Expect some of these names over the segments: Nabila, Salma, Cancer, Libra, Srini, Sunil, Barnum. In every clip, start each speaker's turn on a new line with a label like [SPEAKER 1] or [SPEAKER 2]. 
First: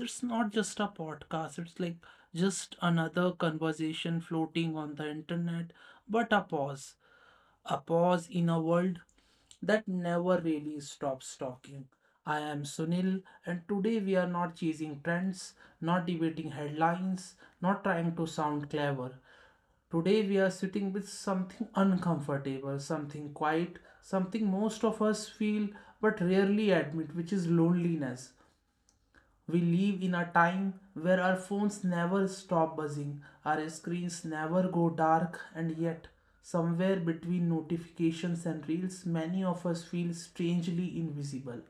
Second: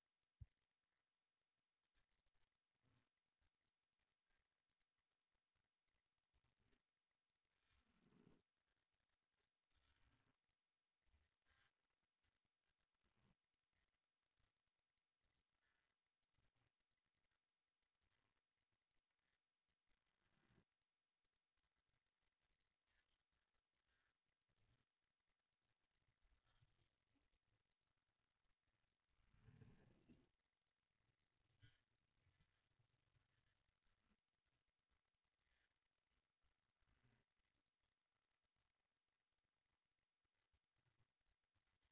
[SPEAKER 1] It's not just a podcast, it's like just another conversation floating on the internet, but a pause. A pause in a world that never really stops talking. I am Sunil, and today we are not chasing trends, not debating headlines, not trying to sound clever. Today we are sitting with something uncomfortable, something quiet, something most of us feel but rarely admit, which is loneliness. We live in a time where our phones never stop buzzing, our screens never go dark, and yet, somewhere between notifications and reels, many of us feel strangely invisible.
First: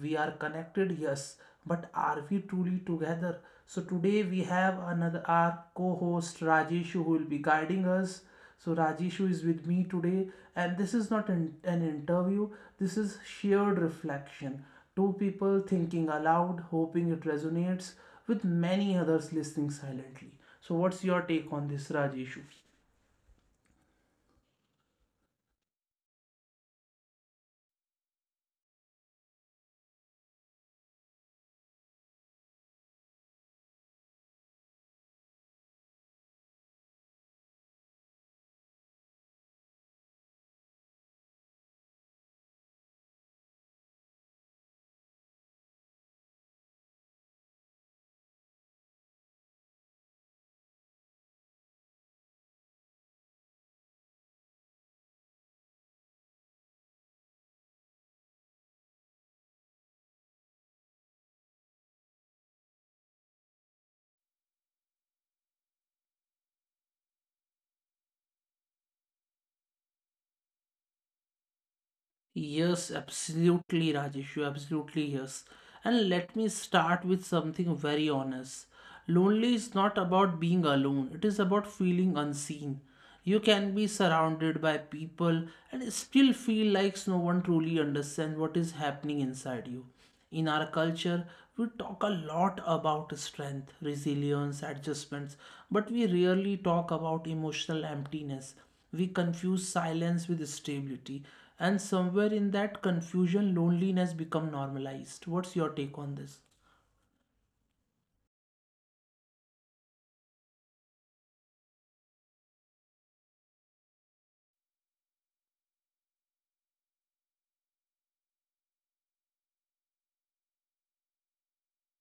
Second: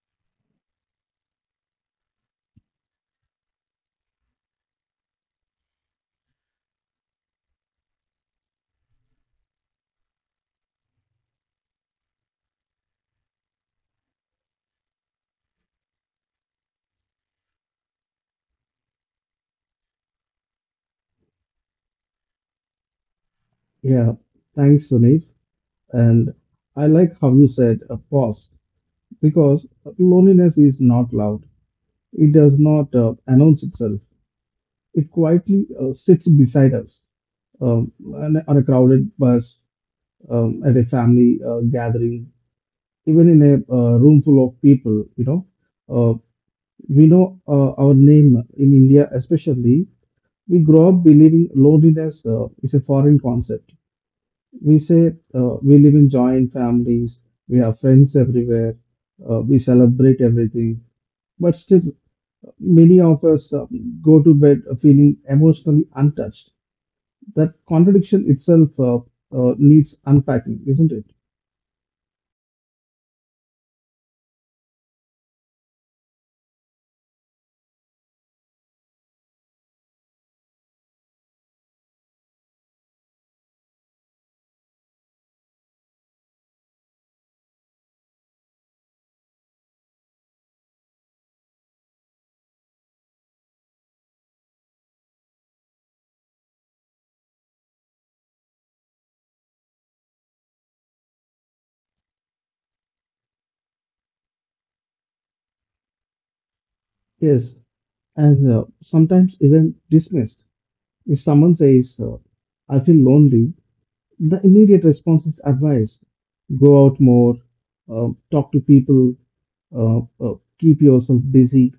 [SPEAKER 1] We are connected, yes, but are we truly together? So, today we have another our co host Rajesh who will be guiding us, so Rajeshu is with me today, and this is not an interview, this is shared reflection. Two people thinking aloud, hoping it resonates with many others listening silently. So, what's your take on this, Rajeshu?
[SPEAKER 2] Yeah, thanks, Sunil. And I like how you said a pause because loneliness is not loud. It does not announce itself. It quietly sits beside us, on a crowded bus, at a family gathering, even in a room full of people. Uh, we know our name in India, especially. We grow up believing loneliness is a foreign concept. We say, we live in joint families, we have friends everywhere, we celebrate everything, but still, many of us go to bed feeling emotionally untouched. That contradiction itself needs unpacking, isn't it?
[SPEAKER 1] Yes, absolutely, Rajesh. You absolutely yes. And let me start with something very honest. Lonely is not about being alone, it is about feeling unseen. You can be surrounded by people and still feel like no one truly understands what is happening inside you. In our culture, we talk a lot about strength, resilience, adjustments, but we rarely talk about emotional emptiness. We confuse silence with stability, and somewhere in that confusion, loneliness becomes normalized. What's your take on this?
[SPEAKER 2] Yes, and sometimes even dismissed. If someone says, I feel lonely, the immediate response is advice: go out more, talk to people, uh, uh, keep yourself busy.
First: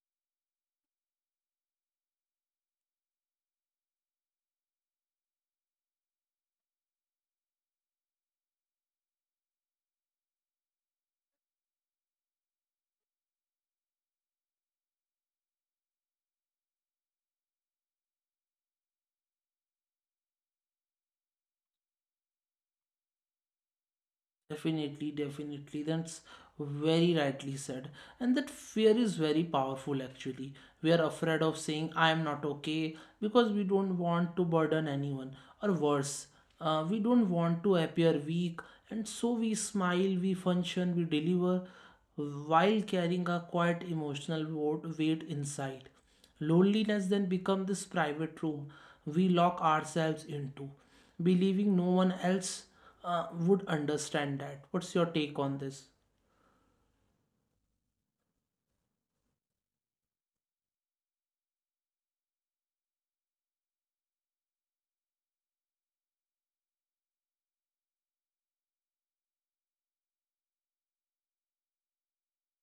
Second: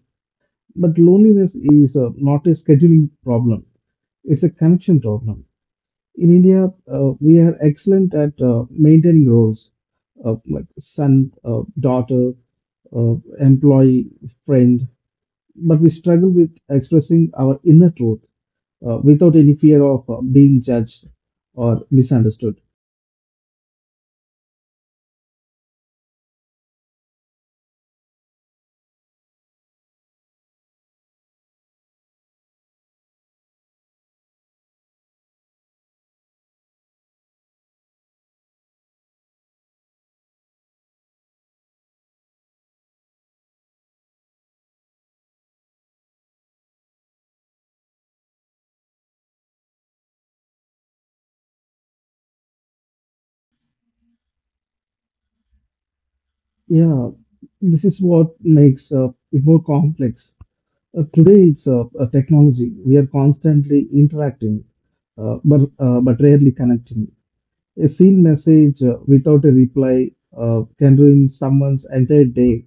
[SPEAKER 2] But loneliness is not a scheduling problem, it's a connection problem. In India, we are excellent at maintaining roles, like son, daughter, uh, employee, friend, but we struggle with expressing our inner truth without any fear of being judged or misunderstood.
[SPEAKER 1] Definitely, definitely. That's very rightly said. And that fear is very powerful actually. We are afraid of saying, I am not okay, because we don't want to burden anyone. Or worse, we don't want to appear weak. And so we smile, we function, we deliver while carrying a quite emotional weight inside. Loneliness then becomes this private room we lock ourselves into, believing no one else would understand that. What's your take on this?
[SPEAKER 2] Yeah, this is what makes it more complex. Today it's technology. We are constantly interacting, but rarely connecting. A seen message without a reply can ruin someone's entire day.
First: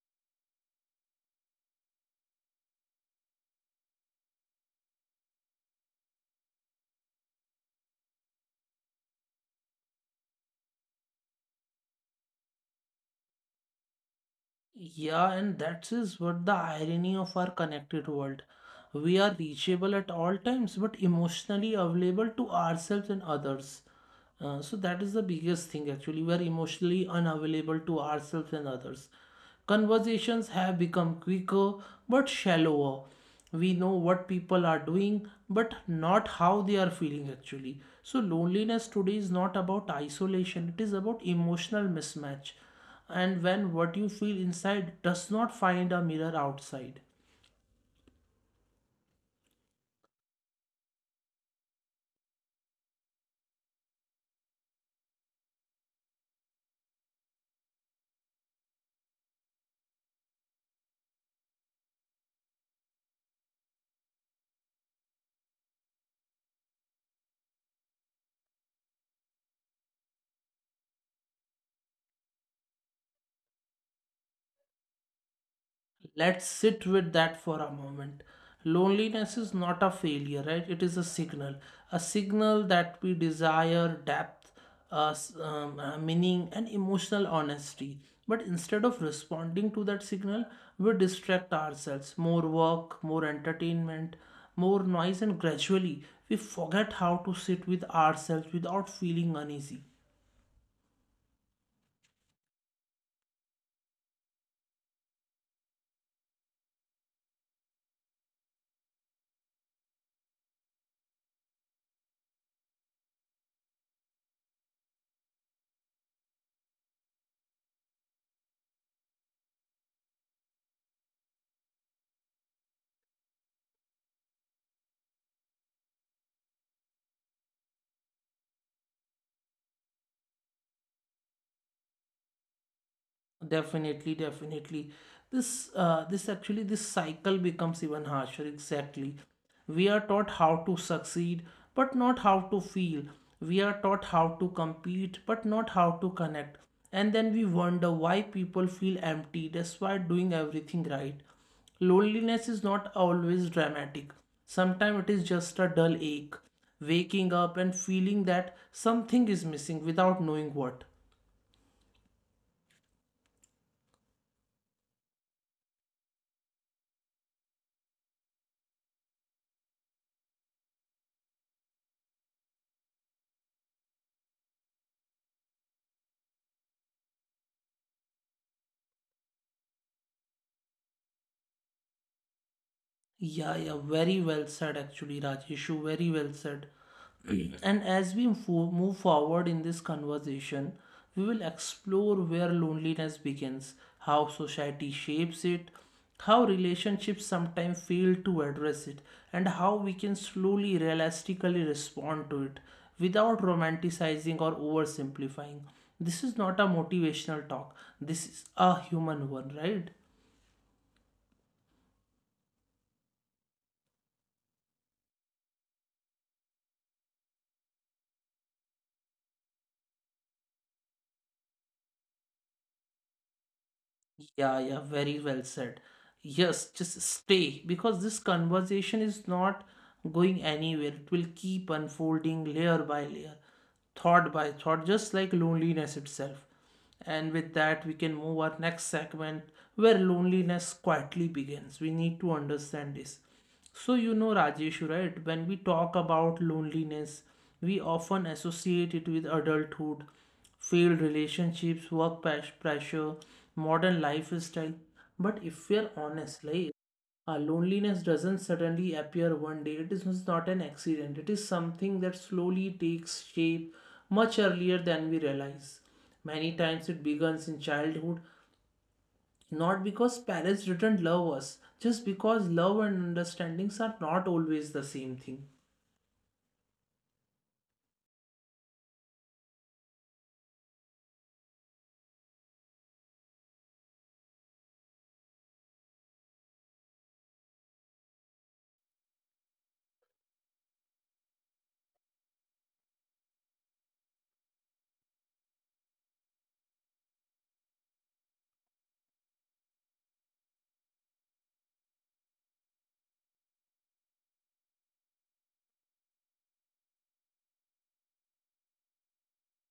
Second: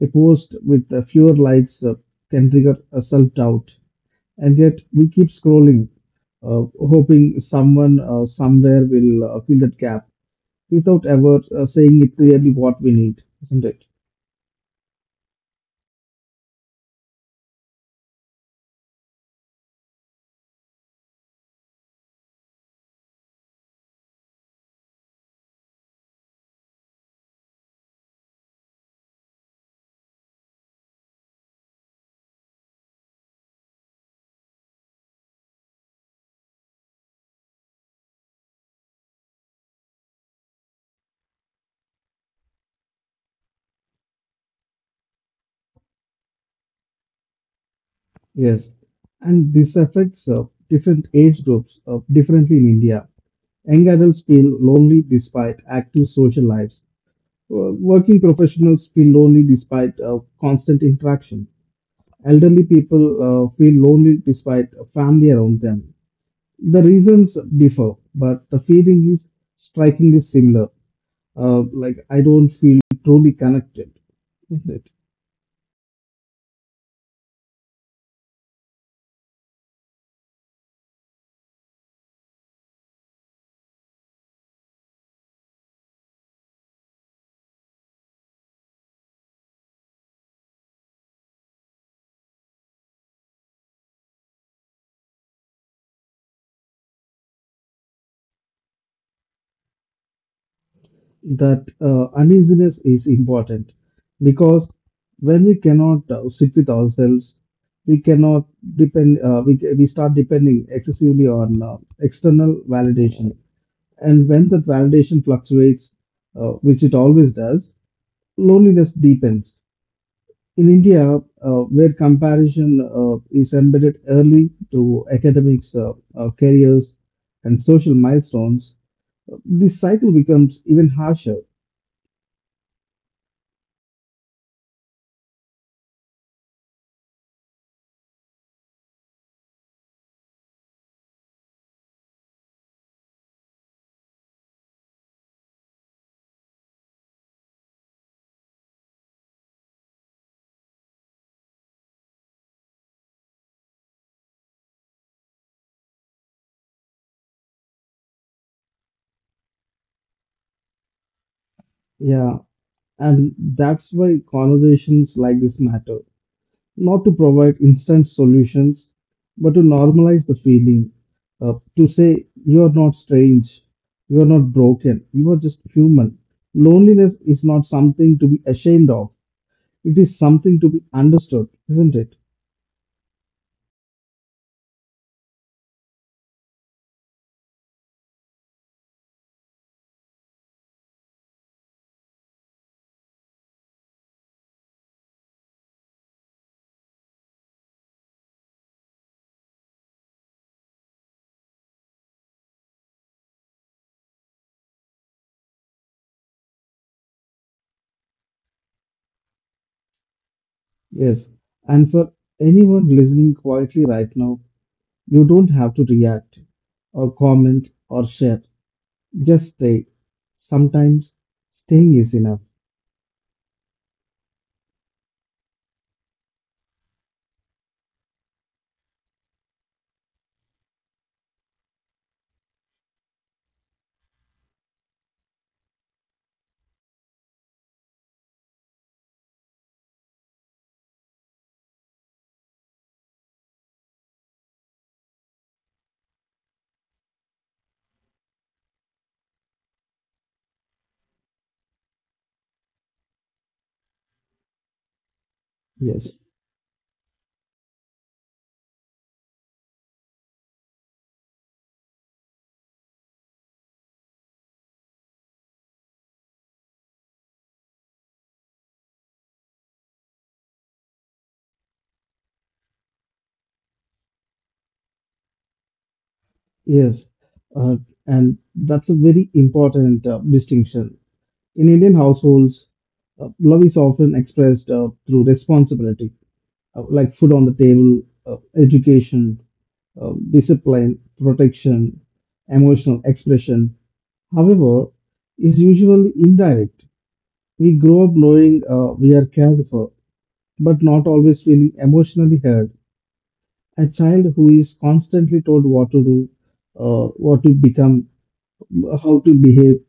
[SPEAKER 2] A post with fewer likes can trigger a self-doubt, and yet we keep scrolling, hoping someone somewhere will fill that gap without ever saying it clearly what we need, isn't it?
[SPEAKER 1] Yeah, and that is what the irony of our connected world. We are reachable at all times, but emotionally available to ourselves and others. So that is the biggest thing actually. We are emotionally unavailable to ourselves and others. Conversations have become quicker but shallower. We know what people are doing but not how they are feeling actually. So loneliness today is not about isolation, it is about emotional mismatch. And when what you feel inside does not find a mirror outside.
[SPEAKER 2] Yes, and this affects different age groups differently in India. Young adults feel lonely despite active social lives. Working professionals feel lonely despite constant interaction. Elderly people feel lonely despite a family around them. The reasons differ, but the feeling is strikingly similar. Like, I don't feel truly connected.
[SPEAKER 1] Let's sit with that for a moment. Loneliness is not a failure, right? It is a signal that we desire depth, meaning, and emotional honesty. But instead of responding to that signal, we distract ourselves. More work, more entertainment, more noise, and gradually we forget how to sit with ourselves without feeling uneasy.
[SPEAKER 2] That uneasiness is important because when we cannot sit with ourselves, we cannot depend, we start depending excessively on external validation. And when that validation fluctuates, which it always does, loneliness deepens. In India, where comparison is embedded early to academics, careers, and social milestones, this cycle becomes even harsher.
[SPEAKER 1] Definitely, definitely. This actually, this cycle becomes even harsher. Exactly. We are taught how to succeed, but not how to feel. We are taught how to compete, but not how to connect. And then we wonder why people feel empty despite doing everything right. Loneliness is not always dramatic. Sometimes it is just a dull ache, waking up and feeling that something is missing without knowing what.
[SPEAKER 2] Yeah, and that's why conversations like this matter. Not to provide instant solutions, but to normalize the feeling. To say, you're not strange, you're not broken, you are just human. Loneliness is not something to be ashamed of, it is something to be understood, isn't it?
[SPEAKER 1] Yeah, yeah, very well said, actually, Rajeshu. Very well said. And as we move forward in this conversation, we will explore where loneliness begins, how society shapes it, how relationships sometimes fail to address it, and how we can slowly, realistically respond to it without romanticizing or oversimplifying. This is not a motivational talk, this is a human one, right?
[SPEAKER 2] Yes. And for anyone listening quietly right now, you don't have to react or comment or share. Just stay. Sometimes staying is enough.
[SPEAKER 1] Yeah, yeah, very well said. Yes, just stay because this conversation is not going anywhere. It will keep unfolding layer by layer, thought by thought, just like loneliness itself. And with that, we can move our next segment where loneliness quietly begins. We need to understand this. So, you know, Rajesh, right? When we talk about loneliness, we often associate it with adulthood, failed relationships, work pressure, modern lifestyle. But if we're
[SPEAKER 2] Yes,
[SPEAKER 1] honest, like, loneliness doesn't suddenly appear one day. It is not an accident. It is something that slowly takes shape much earlier than we realize. Many times it begins in childhood, not because parents didn't love us, just because love and understandings are not always the same thing.
[SPEAKER 2] yes, uh, and that's a very important distinction. In Indian households, love is often expressed through responsibility, like food on the table, education, discipline, protection, emotional expression. However, is usually indirect. We grow up knowing we are cared for, but not always feeling emotionally heard. A child who is constantly told what to do, what to become, how to behave,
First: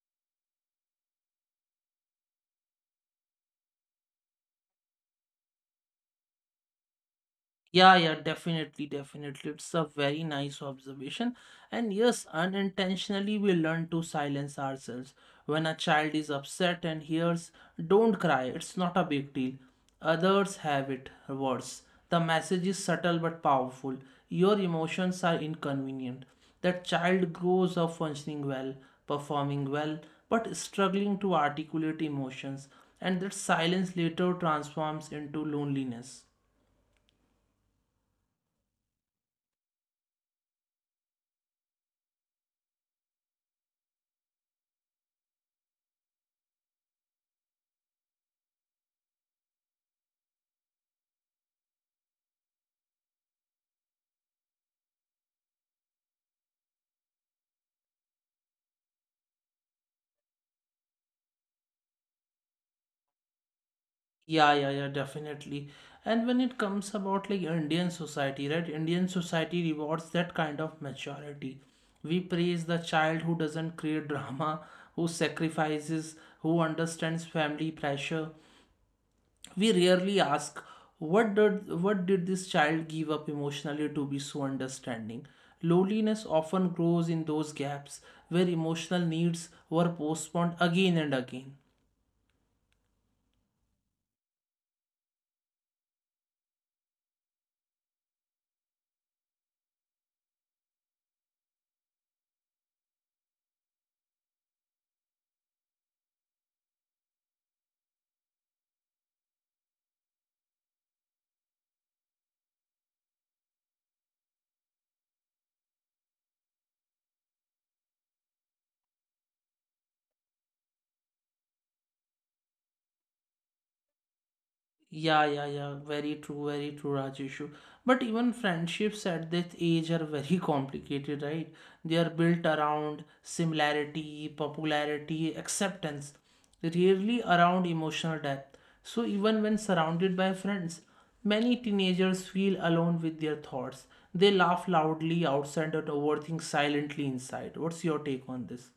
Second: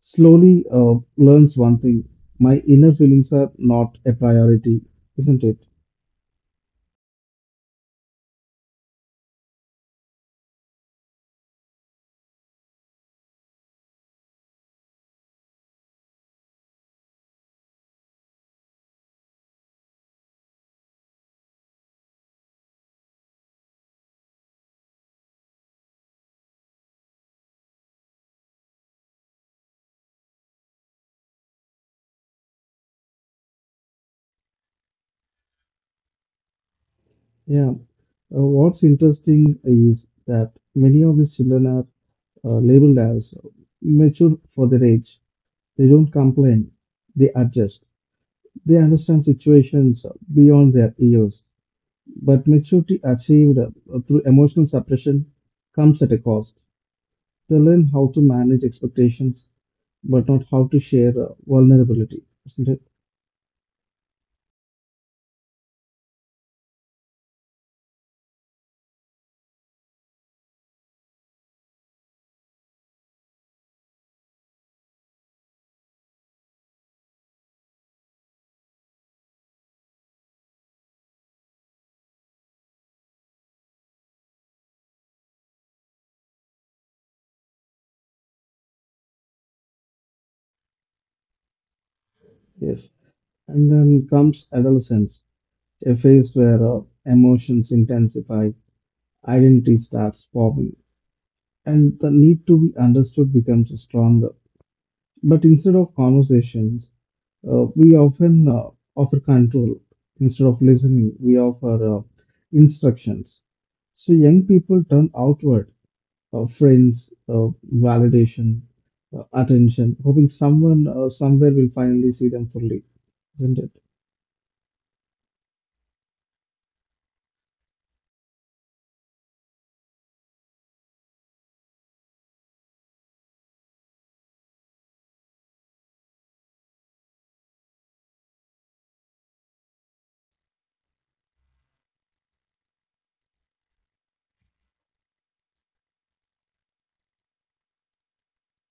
[SPEAKER 2] slowly learns one thing. My inner feelings are not a priority, isn't it?
[SPEAKER 1] Yeah, yeah, definitely, definitely. It's a very nice observation. And yes, unintentionally, we learn to silence ourselves. When a child is upset and hears, don't cry, it's not a big deal. Others have it worse. The message is subtle but powerful. Your emotions are inconvenient. That child grows up functioning well, performing well, but struggling to articulate emotions, and that silence later transforms into loneliness.
[SPEAKER 2] Yeah. What's interesting is that many of these children are labeled as mature for their age. They don't complain, they adjust. They understand situations beyond their years. But maturity achieved through emotional suppression comes at a cost. They learn how to manage expectations but not how to share vulnerability, isn't it?
[SPEAKER 1] Yeah, yeah, yeah, definitely. And when it comes about like Indian society, right? Indian society rewards that kind of maturity. We praise the child who doesn't create drama, who sacrifices, who understands family pressure. We rarely ask, what did this child give up emotionally to be so understanding? Loneliness often grows in those gaps where emotional needs were postponed again and again.
[SPEAKER 2] Yes. And then comes adolescence, a phase where emotions intensify, identity starts forming, and the need to be understood becomes stronger. But instead of conversations, we often offer control. Instead of listening, we offer instructions. So young people turn outward, friends, validation, attention, hoping someone somewhere will finally see them fully, isn't it?
[SPEAKER 1] Yeah, yeah, yeah. Very true, Rajeshu. But even friendships at this age are very complicated, right? They are built around similarity, popularity, acceptance, rarely around emotional depth. So even when surrounded by friends, many teenagers feel alone with their thoughts. They laugh loudly outside and overthink silently inside. What's your take on this?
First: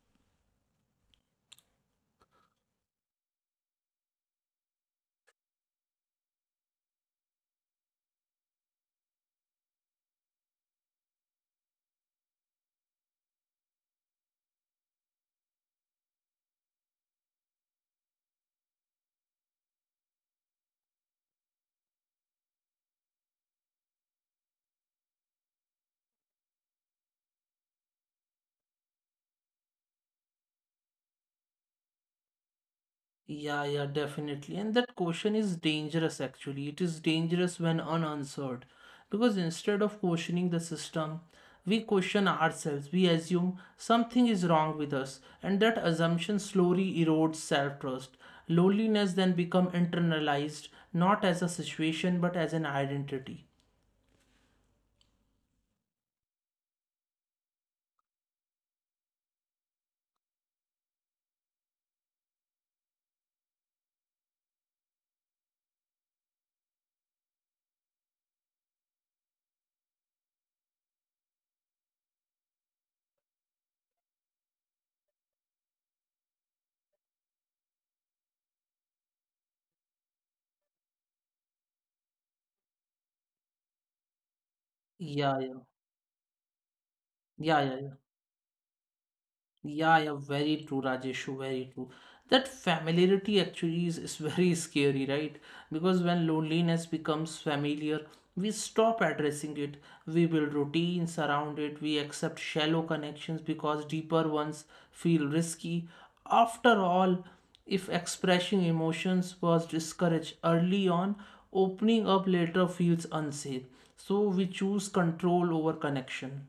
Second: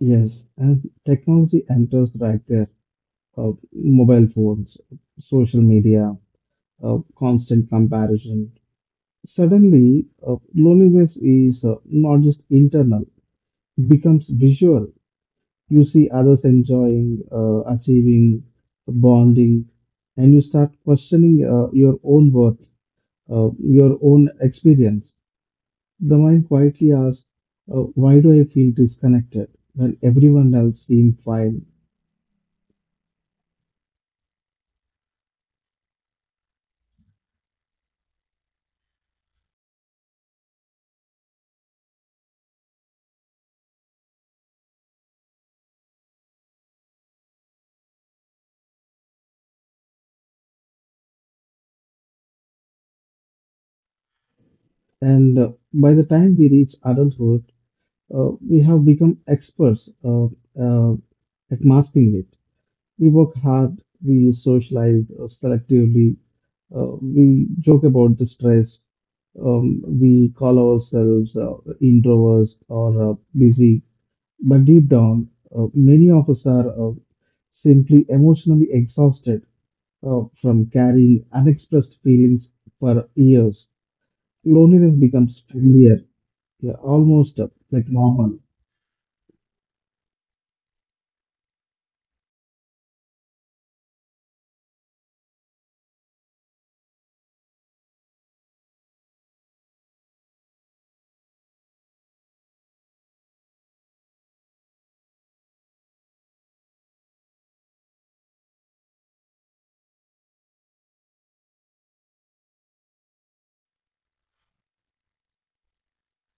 [SPEAKER 2] Yes, and technology enters right there. Mobile phones, social media, constant comparison. Suddenly, loneliness is not just internal, becomes visual. You see others enjoying, achieving, bonding, and you start questioning your own worth, your own experience. The mind quietly asks, why do I feel disconnected when everyone else seems fine?
[SPEAKER 1] Yeah, yeah, definitely. And that question is dangerous actually. It is dangerous when unanswered. Because instead of questioning the system, we question ourselves. We assume something is wrong with us, and that assumption slowly erodes self-trust. Loneliness then become internalized, not as a situation, but as an identity.
[SPEAKER 2] And by the time we reach adulthood, we have become experts uh, at masking it. We work hard, we socialize selectively, we joke about the stress, we call ourselves introverts or busy. But deep down, many of us are simply emotionally exhausted from carrying unexpressed feelings for years. Loneliness
[SPEAKER 1] Yeah,
[SPEAKER 2] becomes
[SPEAKER 1] yeah.
[SPEAKER 2] familiar, yeah, almost
[SPEAKER 1] Yeah, yeah, yeah.
[SPEAKER 2] like normal.
[SPEAKER 1] Yeah, yeah, very true, Rajeshu, very true. That familiarity actually is very scary, right? Because when loneliness becomes familiar, we stop addressing it. We build routines around it. We accept shallow connections because deeper ones feel risky. After all, if expressing emotions was discouraged early on, opening up later feels unsafe. So we choose control over connection.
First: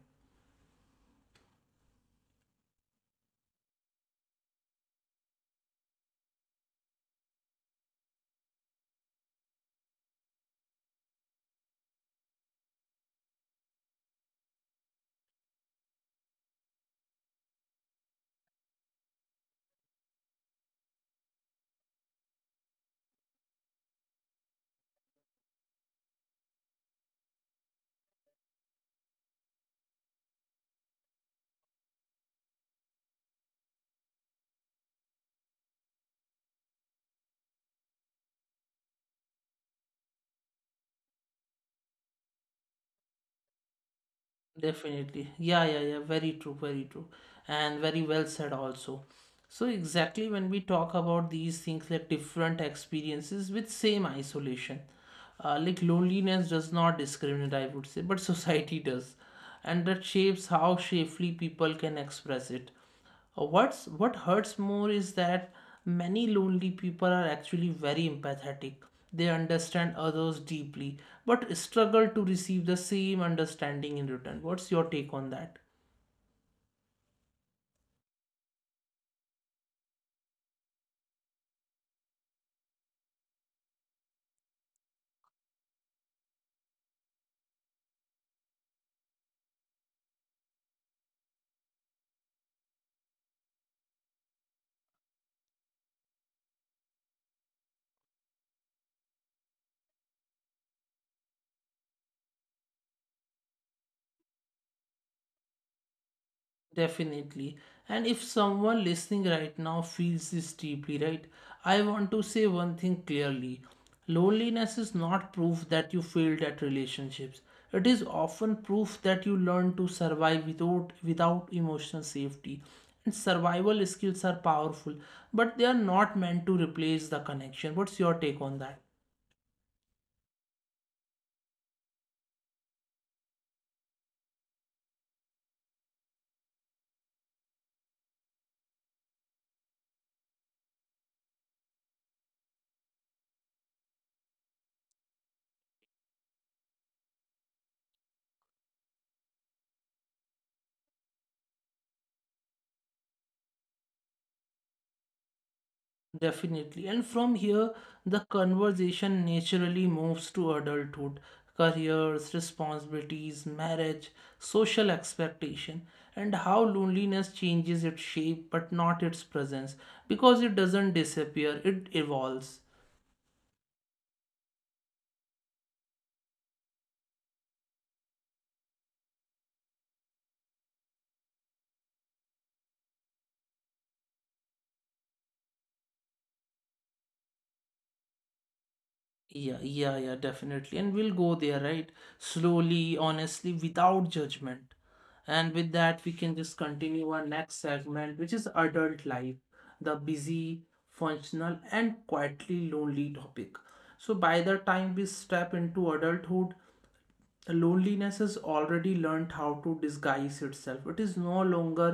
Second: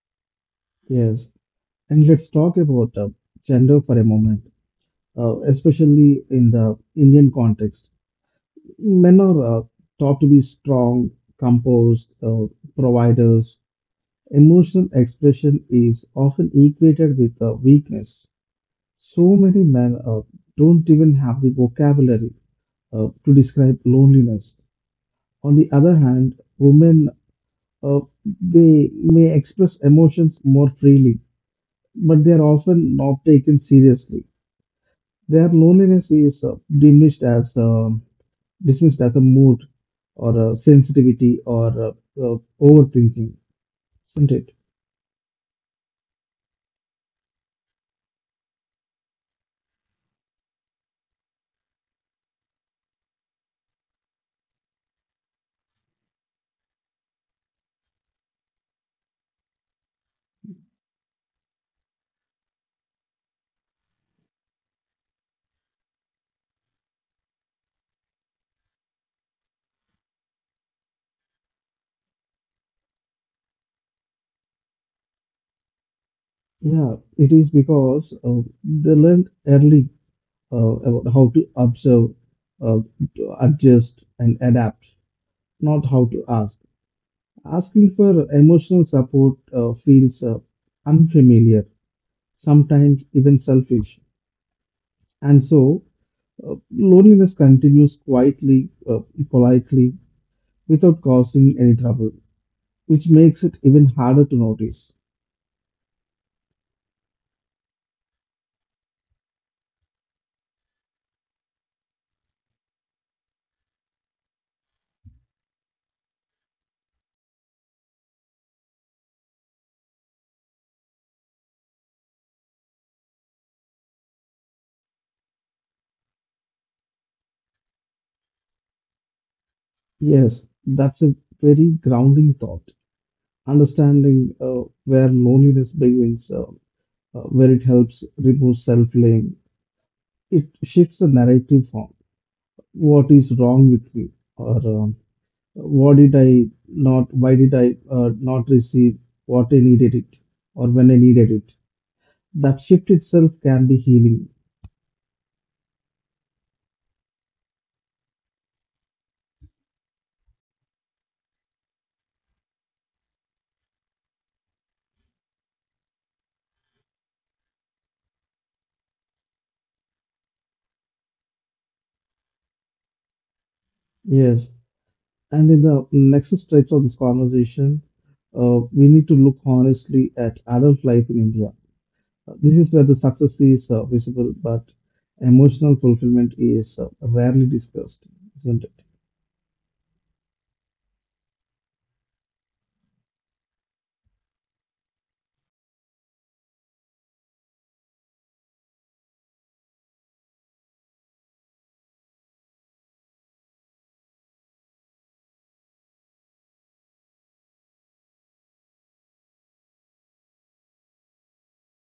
[SPEAKER 2] Yes. And let's talk about gender for a moment, especially in the Indian context. Men are taught to be strong, composed, providers. Emotional expression is often equated with weakness. So many men don't even have the vocabulary to describe loneliness. On the other hand, women, uh, they may express emotions more freely, but they are often not taken seriously. Their loneliness is diminished as dismissed as a mood or a sensitivity or overthinking, isn't it?
[SPEAKER 1] Definitely. Yeah, yeah, yeah. Very true, very true. And very well said also. So exactly when we talk about these things like different experiences with same isolation, like loneliness does not discriminate, I would say, but society does. And that shapes how shapely people can express it. What hurts more is that many lonely people are actually very empathetic. They understand others deeply, but struggle to receive the same understanding in return. What's your take on that?
[SPEAKER 2] Yeah, it is because they learned early about how to observe, uh, to adjust, and adapt, not how to ask. Asking for emotional support feels unfamiliar, sometimes even selfish. And so, loneliness continues quietly, politely, without causing any trouble, which makes it even harder to notice.
[SPEAKER 1] Definitely. And if someone listening right now feels this deeply, right, I want to say one thing clearly. Loneliness is not proof that you failed at relationships. It is often proof that you learned to survive without emotional safety. And survival skills are powerful, but they are not meant to replace the connection. What's your take on that?
[SPEAKER 2] Yes, that's a very grounding thought. Understanding where loneliness begins, where it helps remove self blame. It shifts the narrative from what is wrong with me or what did I not, why did I not receive what I needed it or when I needed it. That shift itself can be healing.
[SPEAKER 1] Definitely. And from here, the conversation naturally moves to adulthood, careers, responsibilities, marriage, social expectation, and how loneliness changes its shape but not its presence because it doesn't disappear, it evolves.
[SPEAKER 2] Yes. And in the next stretch of this conversation, we need to look honestly at adult life in India. This is where the success is visible, but emotional fulfillment is rarely discussed, isn't it?
[SPEAKER 1] Yeah, yeah, yeah, definitely. And we'll go there, right? Slowly, honestly, without judgment. And with that, we can just continue our next segment, which is adult life, the busy, functional, and quietly lonely topic. So, by the time we step into adulthood, loneliness has already learned how to disguise itself. It is no longer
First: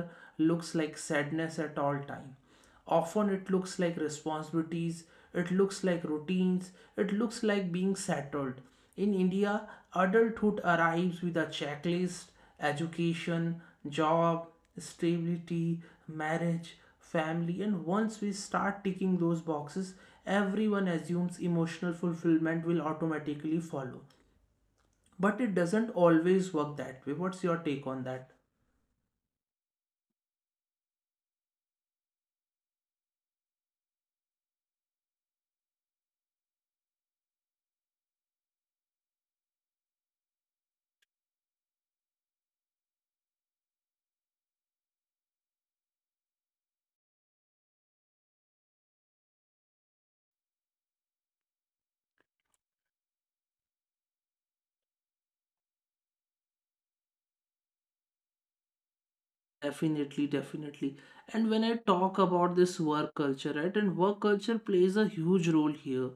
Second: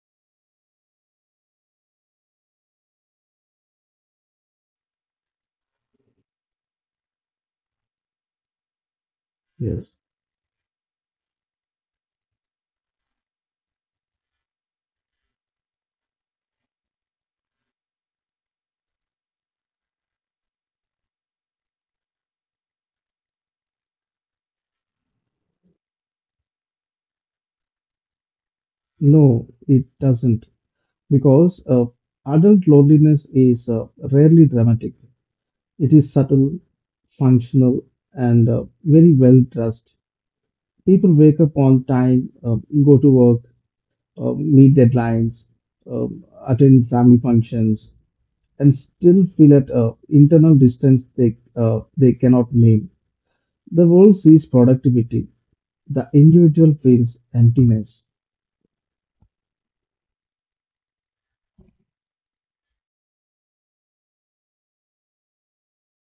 [SPEAKER 1] looks like sadness at all time, often it looks like responsibilities, it looks like routines, it looks like being settled in India.
[SPEAKER 2] Yes.
[SPEAKER 1] Adulthood arrives with a checklist: education, job stability, marriage, family. And once we start ticking those boxes, everyone assumes emotional fulfillment will automatically follow, but it doesn't always work that way. What's your take on that?
[SPEAKER 2] No, it doesn't, because adult loneliness is rarely dramatic. It is subtle, functional, and very well dressed. People wake up on time, go to work, meet deadlines, attend family functions, and still feel at internal distance they cannot name. The world sees productivity, the individual feels emptiness.
[SPEAKER 1] Definitely, definitely. And when I talk about this work culture, right, and work culture plays a huge role here.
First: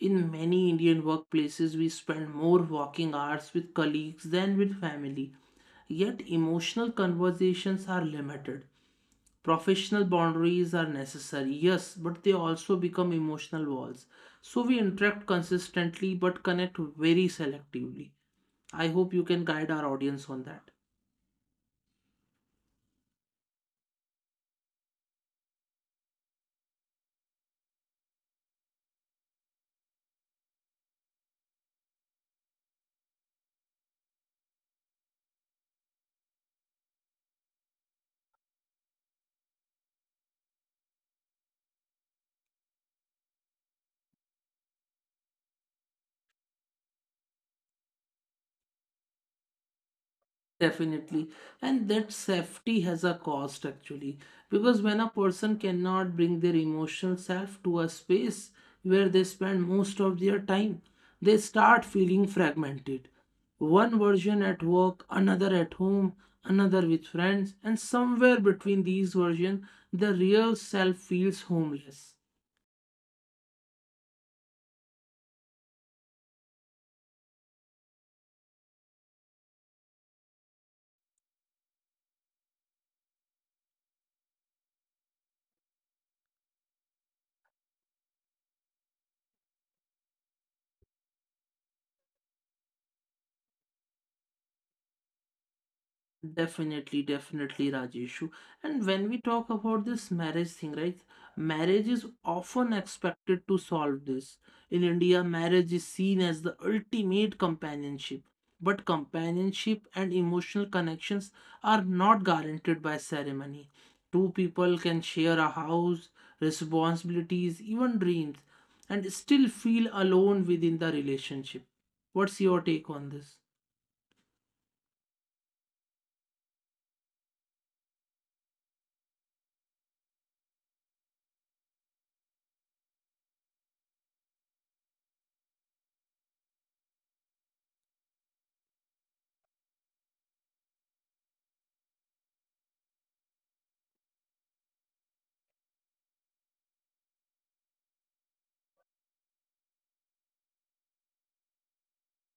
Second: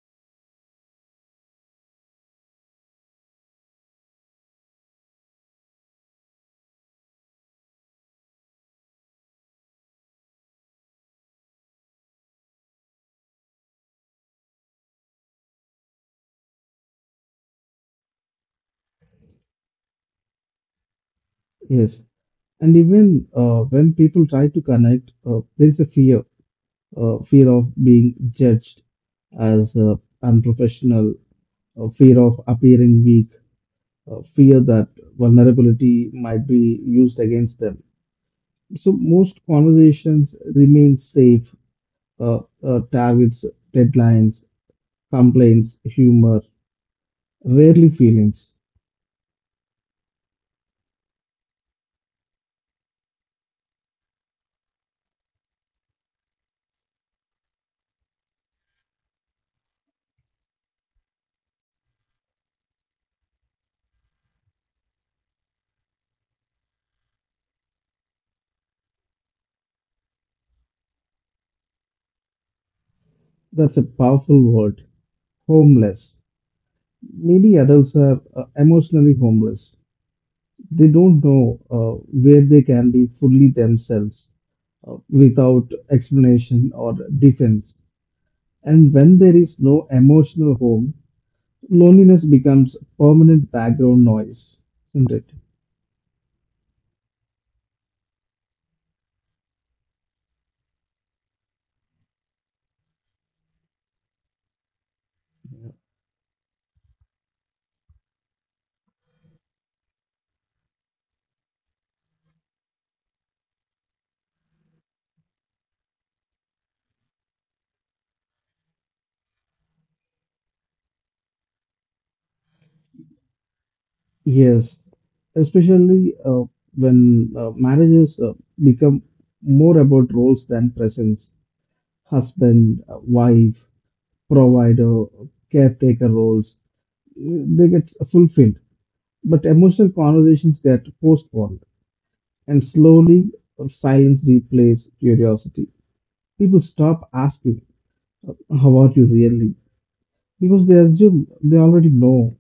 [SPEAKER 1] In many Indian workplaces, we spend more working hours with colleagues than with family. Yet, emotional conversations are limited. Professional boundaries are necessary, yes, but they also become emotional walls. So, we interact consistently but connect very selectively. I hope you can guide our audience on that.
[SPEAKER 2] Yes. And even when people try to connect, there is a fear, fear of being judged as unprofessional, fear of appearing weak, fear that vulnerability might be used against them. So most conversations remain safe, uh, targets, deadlines, complaints, humor, rarely feelings.
[SPEAKER 1] Definitely. And that safety has a cost actually. Because when a person cannot bring their emotional self to a space where they spend most of their time, they start feeling fragmented. One version at work, another at home, another with friends, and somewhere between these versions, the real self feels homeless.
[SPEAKER 2] That's a powerful word. Homeless. Many adults are emotionally homeless. They don't know where they can be fully themselves without explanation or defense. And when there is no emotional home, loneliness becomes permanent background noise, isn't it?
[SPEAKER 1] Definitely, definitely, Rajeshu. And when we talk about this marriage thing, right? Marriage is often expected to solve this. In India, marriage is seen as the ultimate companionship. But companionship and emotional connections are not guaranteed by ceremony. Two people can share a house, responsibilities, even dreams, and still feel alone within the relationship. What's your take on this?
[SPEAKER 2] Yes, especially when marriages become more about roles than presence: husband, wife, provider, caretaker roles. They get fulfilled, but emotional conversations get postponed. And slowly, silence replaces curiosity. People stop asking, "Uh, How are you really?" Because they assume they already know.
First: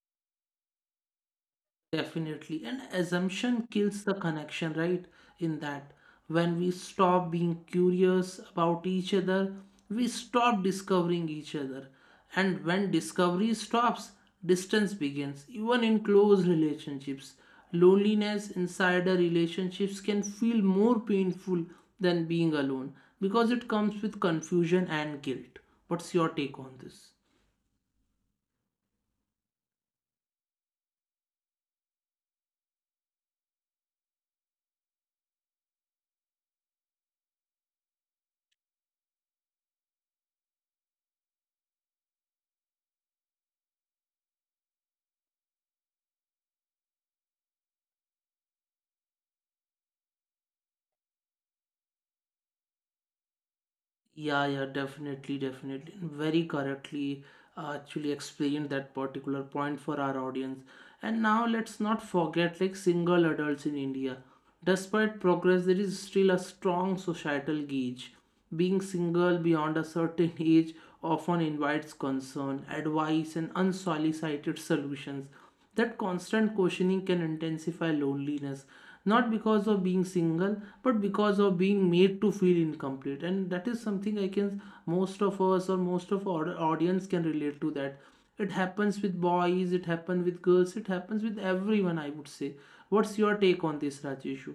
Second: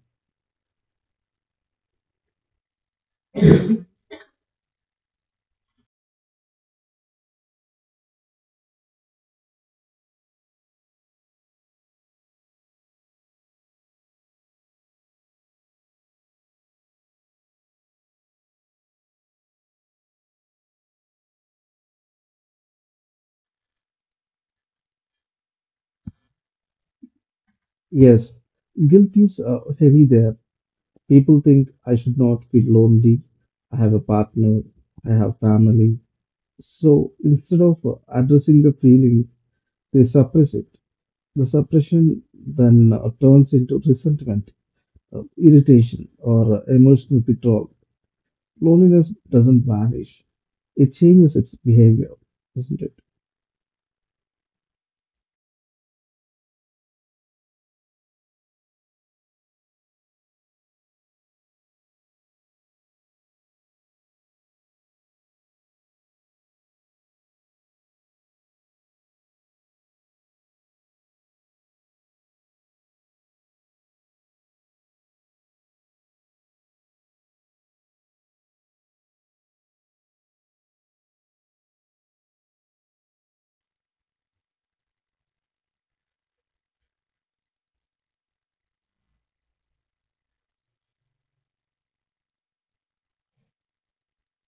[SPEAKER 1] Definitely. And assumption kills the connection, right? In that, when we stop being curious about each other, we stop discovering each other. And when discovery stops, distance begins. Even in close relationships, loneliness inside a relationships can feel more painful than being alone because it comes with confusion and guilt. What's your take on this?
[SPEAKER 2] Yes, guilt is heavy there. People think I should not feel lonely. I have a partner. I have family. So instead of addressing the feeling, they suppress it. The suppression then turns into resentment, irritation, or emotional withdrawal. Loneliness doesn't vanish, it changes its behavior, isn't it?
[SPEAKER 1] Yeah, yeah, definitely, definitely. Very correctly actually explained that particular point for our audience. And now let's not forget like single adults in India. Despite progress, there is still a strong societal gauge. Being single beyond a certain age often invites concern, advice, and unsolicited solutions. That constant questioning can intensify loneliness, not because of being single, but because of being made to feel incomplete. And that is something I can, most of us or most of our audience can relate to that. It happens with boys, it happens with girls, it happens with everyone, I would say. What's your take on this, Rajeshu?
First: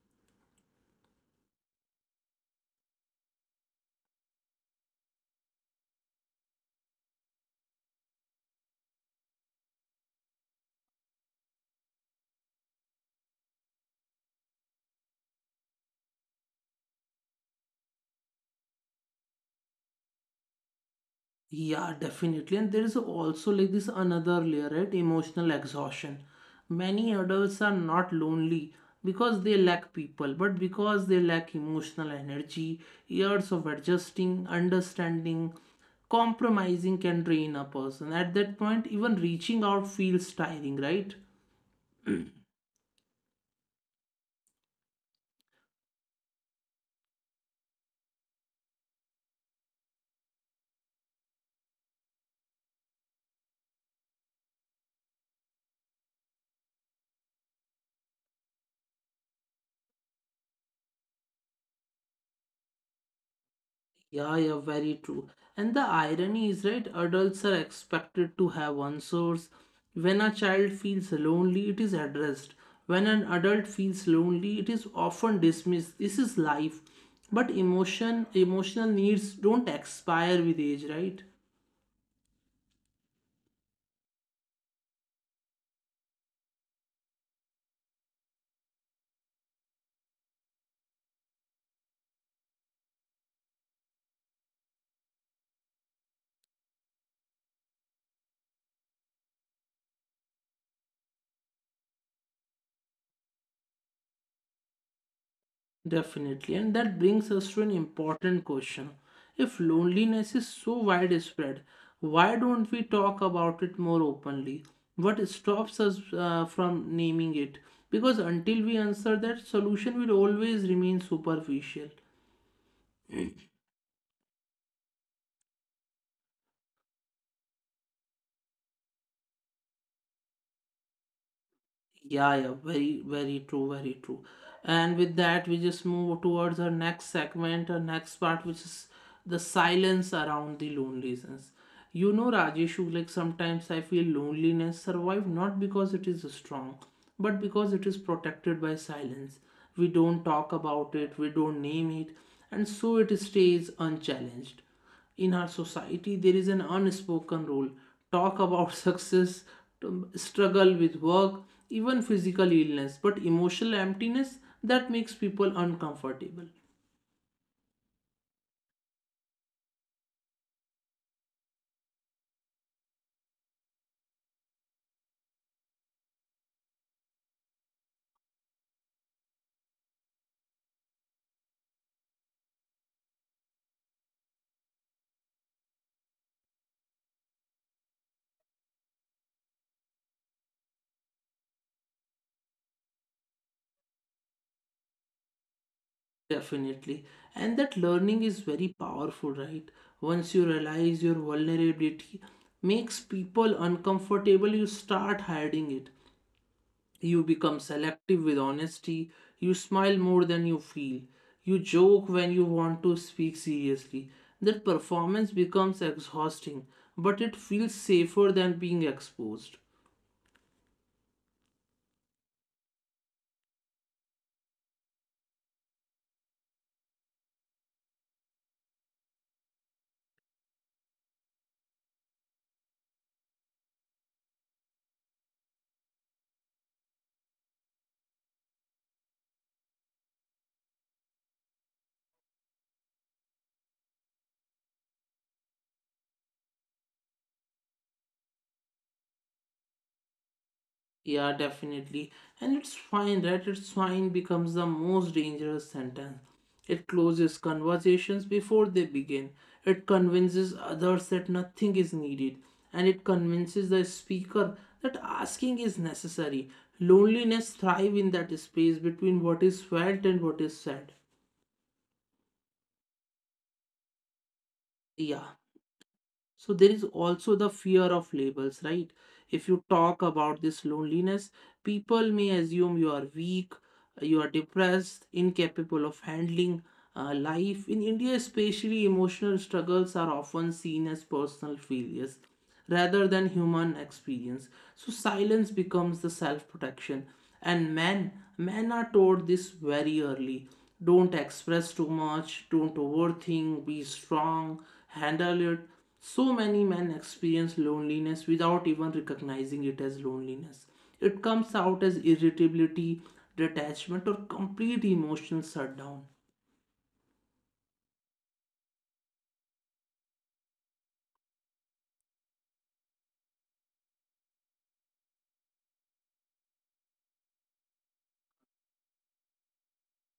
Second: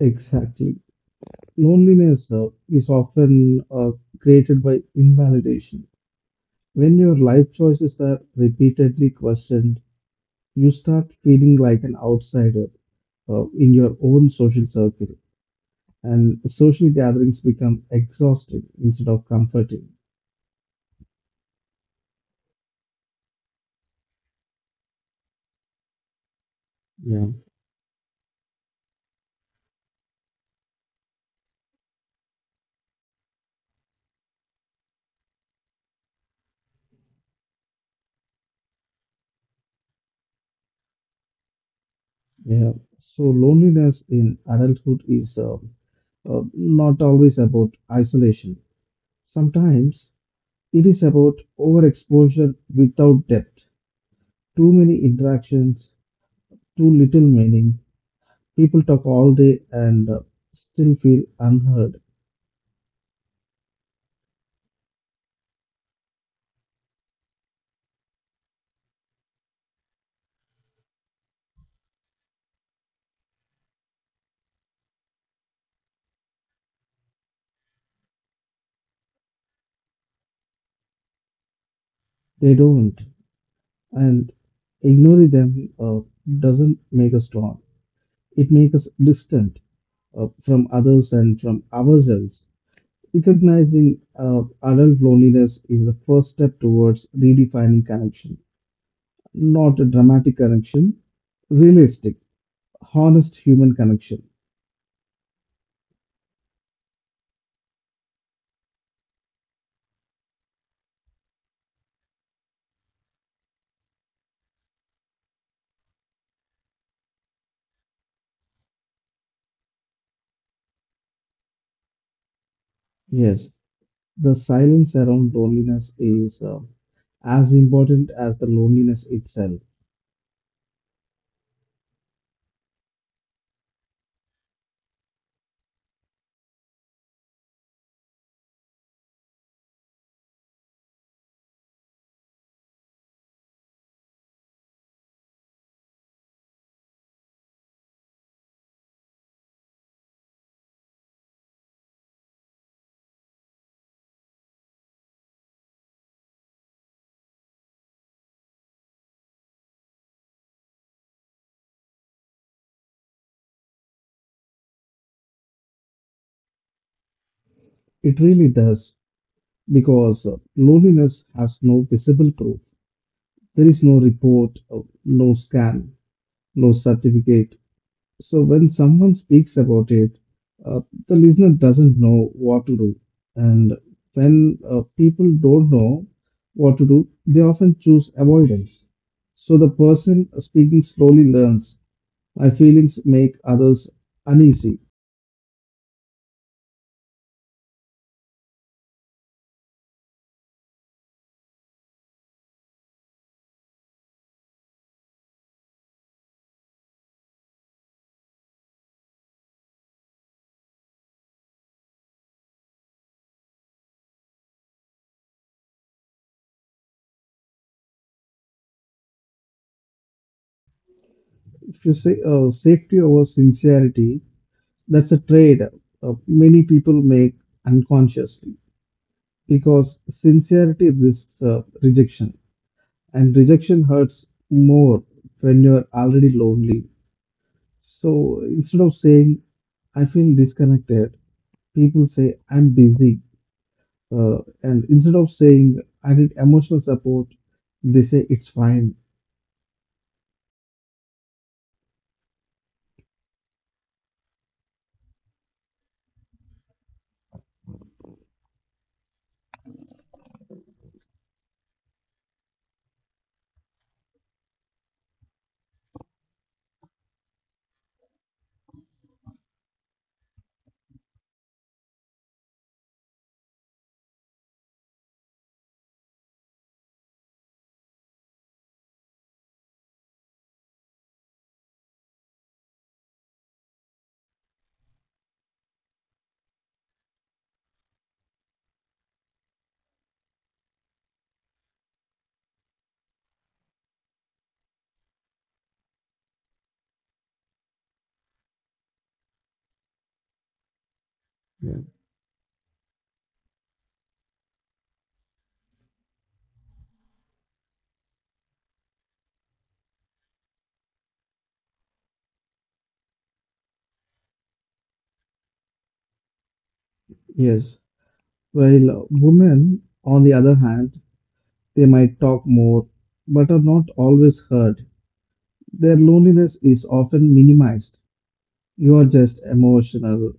[SPEAKER 2] Exactly. Loneliness is often created by invalidation. When your life choices are repeatedly questioned, you start feeling like an outsider in your own social circle, and social gatherings become exhausting instead of comforting.
[SPEAKER 1] Yeah, definitely. And there is also like this another layer, right? Emotional exhaustion. Many
[SPEAKER 2] Yeah,
[SPEAKER 1] adults are not lonely because they lack people, but because they lack emotional energy, years of adjusting, understanding, compromising can drain a person. At that point, even reaching out feels tiring, right?
[SPEAKER 2] yeah. So loneliness in adulthood is not always about isolation. Sometimes it is about overexposure without depth. Too many interactions, too little meaning. People talk all day and still feel unheard.
[SPEAKER 1] Yeah, yeah, very true. And the irony is, right, adults are expected to have one source. When a child feels lonely, it is addressed. When an adult feels lonely, it is often dismissed. This is life. But emotion, emotional needs don't expire with age, right?
[SPEAKER 2] They don't. And ignoring them doesn't make us strong. It makes us distant from others and from ourselves. Recognizing adult loneliness is the first step towards redefining connection. Not a dramatic connection, realistic, honest human connection.
[SPEAKER 1] Definitely, and that brings us to an important question. If loneliness is so widespread, why don't we talk about it more openly? What stops us from naming it? Because until we answer that, solution will always remain superficial.
[SPEAKER 2] Yes, the silence around loneliness is as important as the loneliness itself.
[SPEAKER 1] Yeah, yeah, very, very true, very true. And with that, we just move towards our next segment, our next part, which is the silence around the loneliness. You know, Rajesh, like sometimes I feel loneliness survive not because it is strong, but because it is protected by silence. We don't talk about it, we don't name it, and so it stays unchallenged in our society there is an unspoken rule talk about success. Struggle with work even physical illness but emotional emptiness that makes people uncomfortable.
[SPEAKER 2] It really does because loneliness has no visible proof. There is no report, no scan, no certificate. So when someone speaks about it, uh, the listener doesn't know what to do. And when people don't know what to do, they often choose avoidance. So the person speaking slowly learns, my feelings make others uneasy.
[SPEAKER 1] Definitely, and that learning is very powerful, right? Once you realize your vulnerability makes people uncomfortable you start hiding it. You become selective with honesty. You smile more than you feel. You joke when you want to speak seriously. That performance becomes exhausting, but it feels safer than being exposed.
[SPEAKER 2] If you say safety over sincerity, that's a trade many people make unconsciously because sincerity risks rejection, and rejection hurts more when you're already lonely. So instead of saying, I feel disconnected, people say, I'm busy. And instead of saying, I need emotional support, they say, it's fine.
[SPEAKER 1] Yeah, definitely. And it's fine, right? It's fine becomes the most dangerous sentence. It closes conversations before they begin. It convinces others that nothing is needed. And it convinces the speaker that asking is necessary. Loneliness thrives in that space between what is felt and what is said. Yeah. So there is also the fear of labels, right? If you talk about this loneliness, people may assume you are weak, you are depressed, incapable of handling life. In India, especially, emotional struggles are often seen as personal failures rather than human experience. So silence becomes the self-protection. And men, men are taught this very early. Don't
[SPEAKER 2] Yeah.
[SPEAKER 1] express too much, don't overthink, be strong, handle it. So many men experience loneliness without even recognizing it as loneliness. It comes out as irritability, detachment, or complete emotional shutdown.
[SPEAKER 2] Yes. While women, on the other hand, they might talk more but are not always heard. Their loneliness is often minimized. You are just emotional,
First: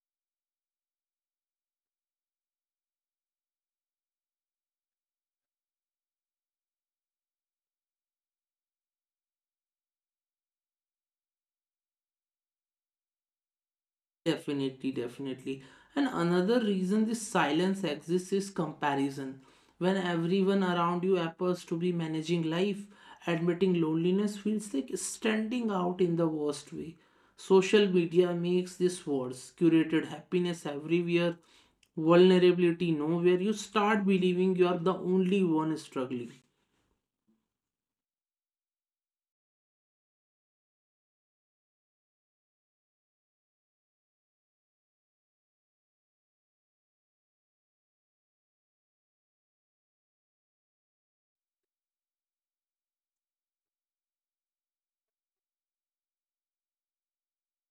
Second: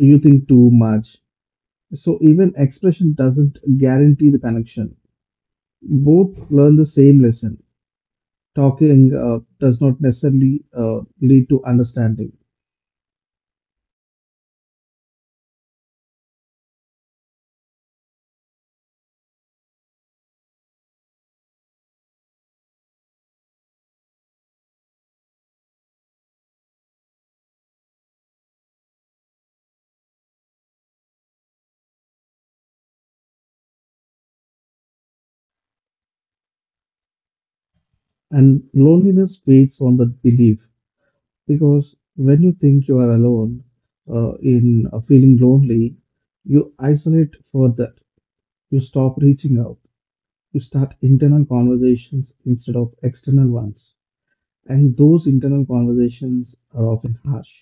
[SPEAKER 2] you think too much. So, even expression doesn't guarantee the connection. Both learn the same lesson. Talking does not necessarily lead to understanding,
[SPEAKER 1] Definitely, definitely. And another reason this silence exists is comparison. When everyone around you appears to be managing life, admitting loneliness feels like standing out in the worst way. Social media makes this worse. Curated happiness everywhere, vulnerability nowhere. You start believing you are the only one struggling.
[SPEAKER 2] and loneliness waits on the belief. Because when you think you are alone, in feeling lonely, you isolate further. You stop reaching out. You start internal conversations instead of external ones, and those internal conversations are often harsh.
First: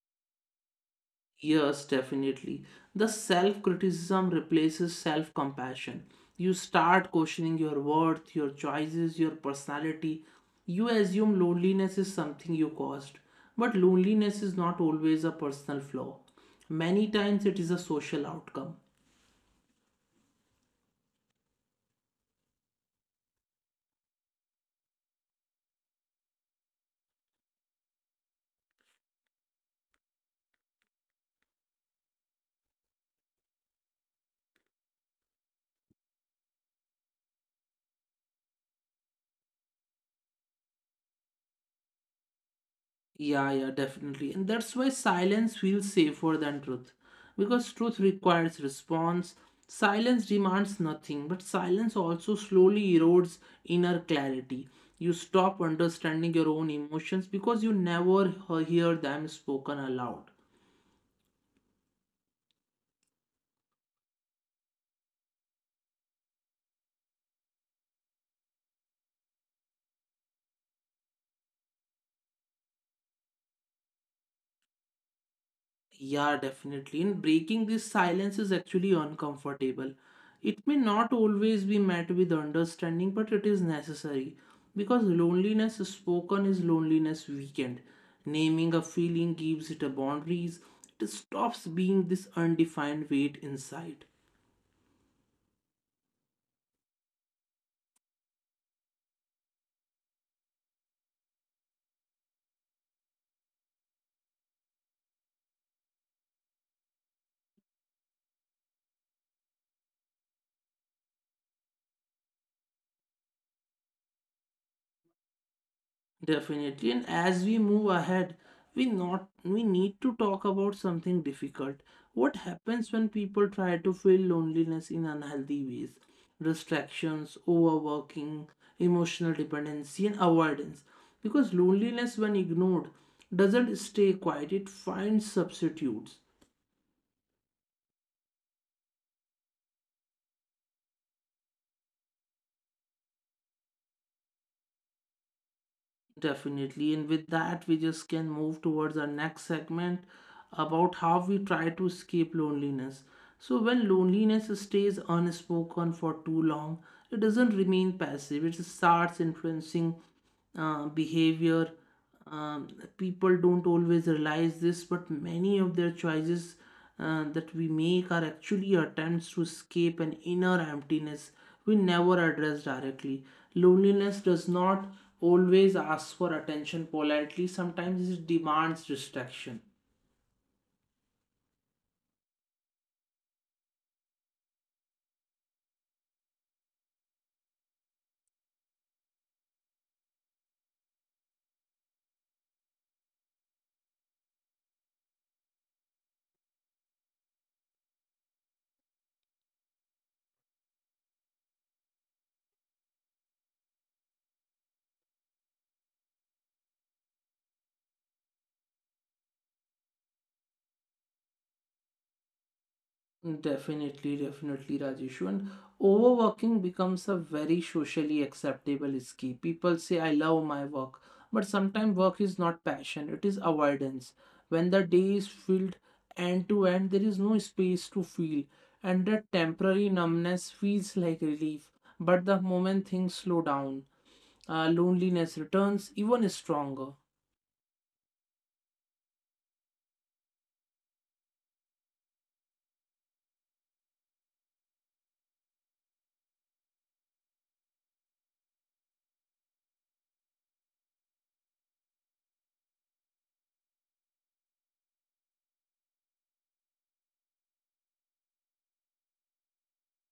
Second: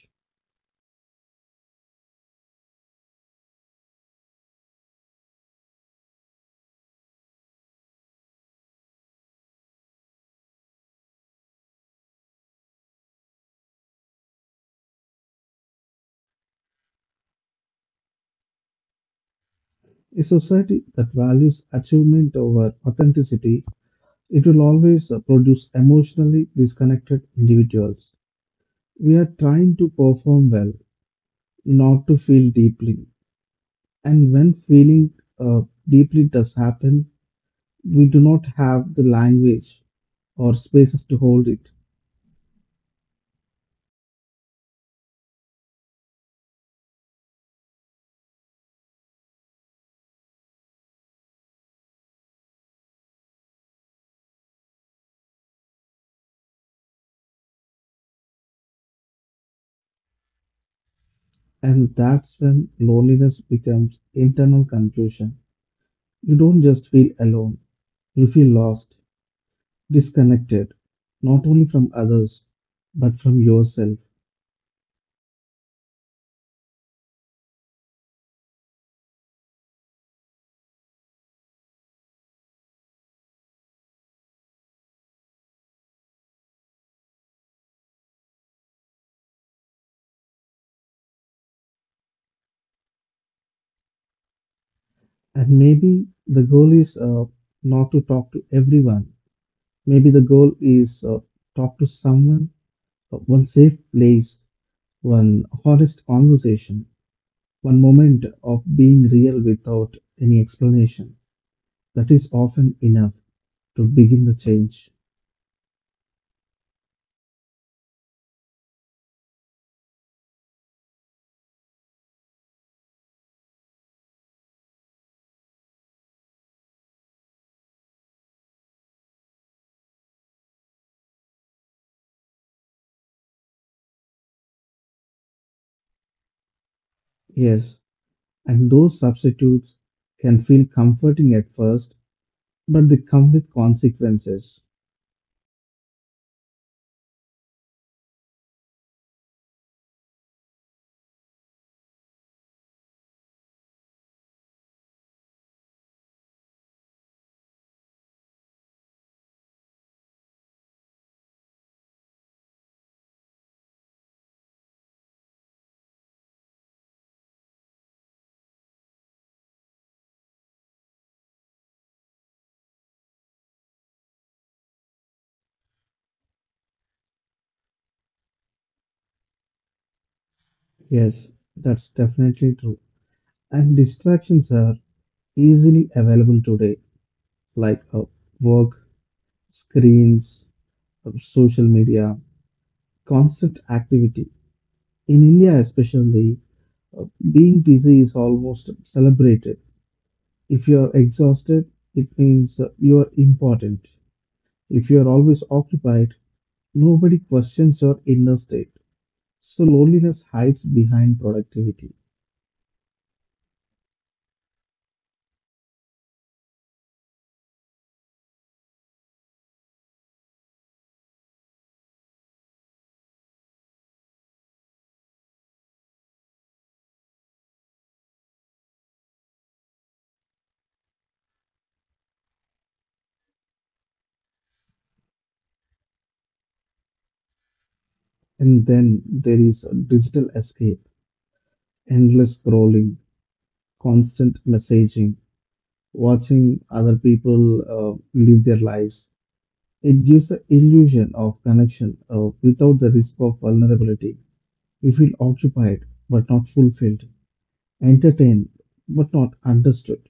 [SPEAKER 1] Yes, definitely. The self criticism replaces self compassion. You start questioning your worth, your choices, your personality. You assume loneliness is something you caused. But loneliness is not always a personal flaw. Many times it is a social outcome.
[SPEAKER 2] A society that values achievement over authenticity, it will always produce emotionally disconnected individuals. We are trying to perform well, not to feel deeply. And when feeling, uh, deeply does happen, we do not have the language or spaces to hold it.
[SPEAKER 1] Yeah, yeah, definitely. And that's why silence feels safer than truth. Because truth requires response. Silence demands nothing, but silence also slowly erodes inner clarity. You stop understanding your own emotions because you never hear them spoken aloud.
[SPEAKER 2] And that's when loneliness becomes internal confusion. You don't just feel alone, you feel lost, disconnected, not only from others, but from yourself.
[SPEAKER 1] Yeah, definitely. And breaking this silence is actually uncomfortable. It may not always be met with understanding, but it is necessary because loneliness spoken is loneliness weakened. Naming a feeling gives it a boundaries. It stops being this undefined weight inside.
[SPEAKER 2] And maybe the goal is not to talk to everyone. Maybe the goal is talk to someone, one safe place, one honest conversation. One moment of being real without any explanation. That is often enough to begin the change.
[SPEAKER 1] Definitely. And as we move ahead, we not we need to talk about something difficult. What happens when people try to fill loneliness in unhealthy ways? Distractions, overworking, emotional dependency, and avoidance. Because loneliness, when ignored, doesn't stay quiet, it finds substitutes.
[SPEAKER 2] Yes, and those substitutes can feel comforting at first, but they come with consequences.
[SPEAKER 1] Definitely. And with that, we just can move towards our next segment about how we try to escape loneliness. So, when loneliness stays unspoken for too long, it doesn't remain passive, it starts influencing behavior. Um, People don't always realize this, but many of their choices that we make are actually attempts to escape an inner emptiness we never address directly. Loneliness does not always ask for attention politely, sometimes it demands distraction.
[SPEAKER 2] Yes, that's definitely true. And distractions are easily available today, like work, screens, social media, constant activity. In India, especially, uh, being busy is almost celebrated. If you're exhausted, it means you're important. If you're always occupied, nobody questions your inner state. So loneliness hides behind productivity.
[SPEAKER 1] Definitely, definitely, Rajeshu. And overworking becomes a very socially acceptable skill. People say, I love my work. But sometimes work is not passion, it is avoidance. When the day is filled end to end, there is no space to feel, and that temporary numbness feels like relief. But the moment things slow down, loneliness returns even stronger.
[SPEAKER 2] And then there is a digital escape, endless scrolling, constant messaging, watching other people live their lives. It gives the illusion of connection without the risk of vulnerability. You feel occupied but not fulfilled, entertained but not understood.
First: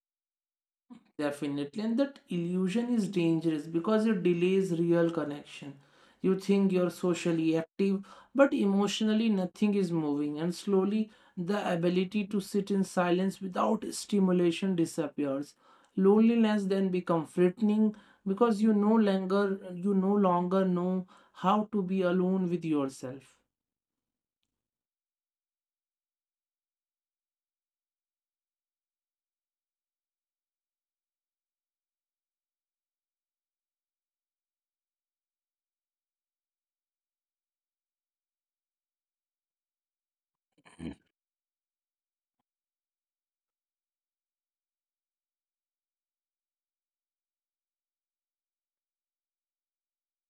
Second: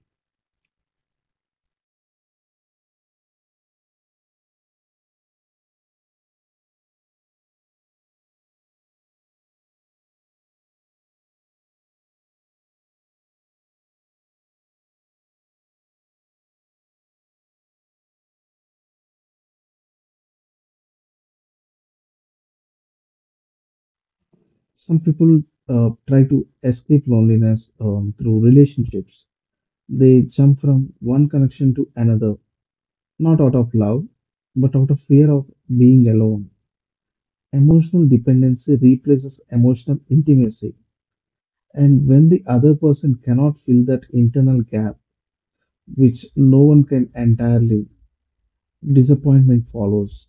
[SPEAKER 1] Definitely, and that illusion is dangerous because it delays real connection. You think you're socially active, but emotionally nothing is moving, and slowly the ability to sit in silence without stimulation disappears. Loneliness then becomes threatening because you no longer know how to be alone with yourself.
[SPEAKER 2] Some people try to escape loneliness through relationships. They jump from one connection to another, not out of love, but out of fear of being alone. Emotional dependency replaces emotional intimacy. And when the other person cannot fill that internal gap, which no one can entirely, disappointment follows.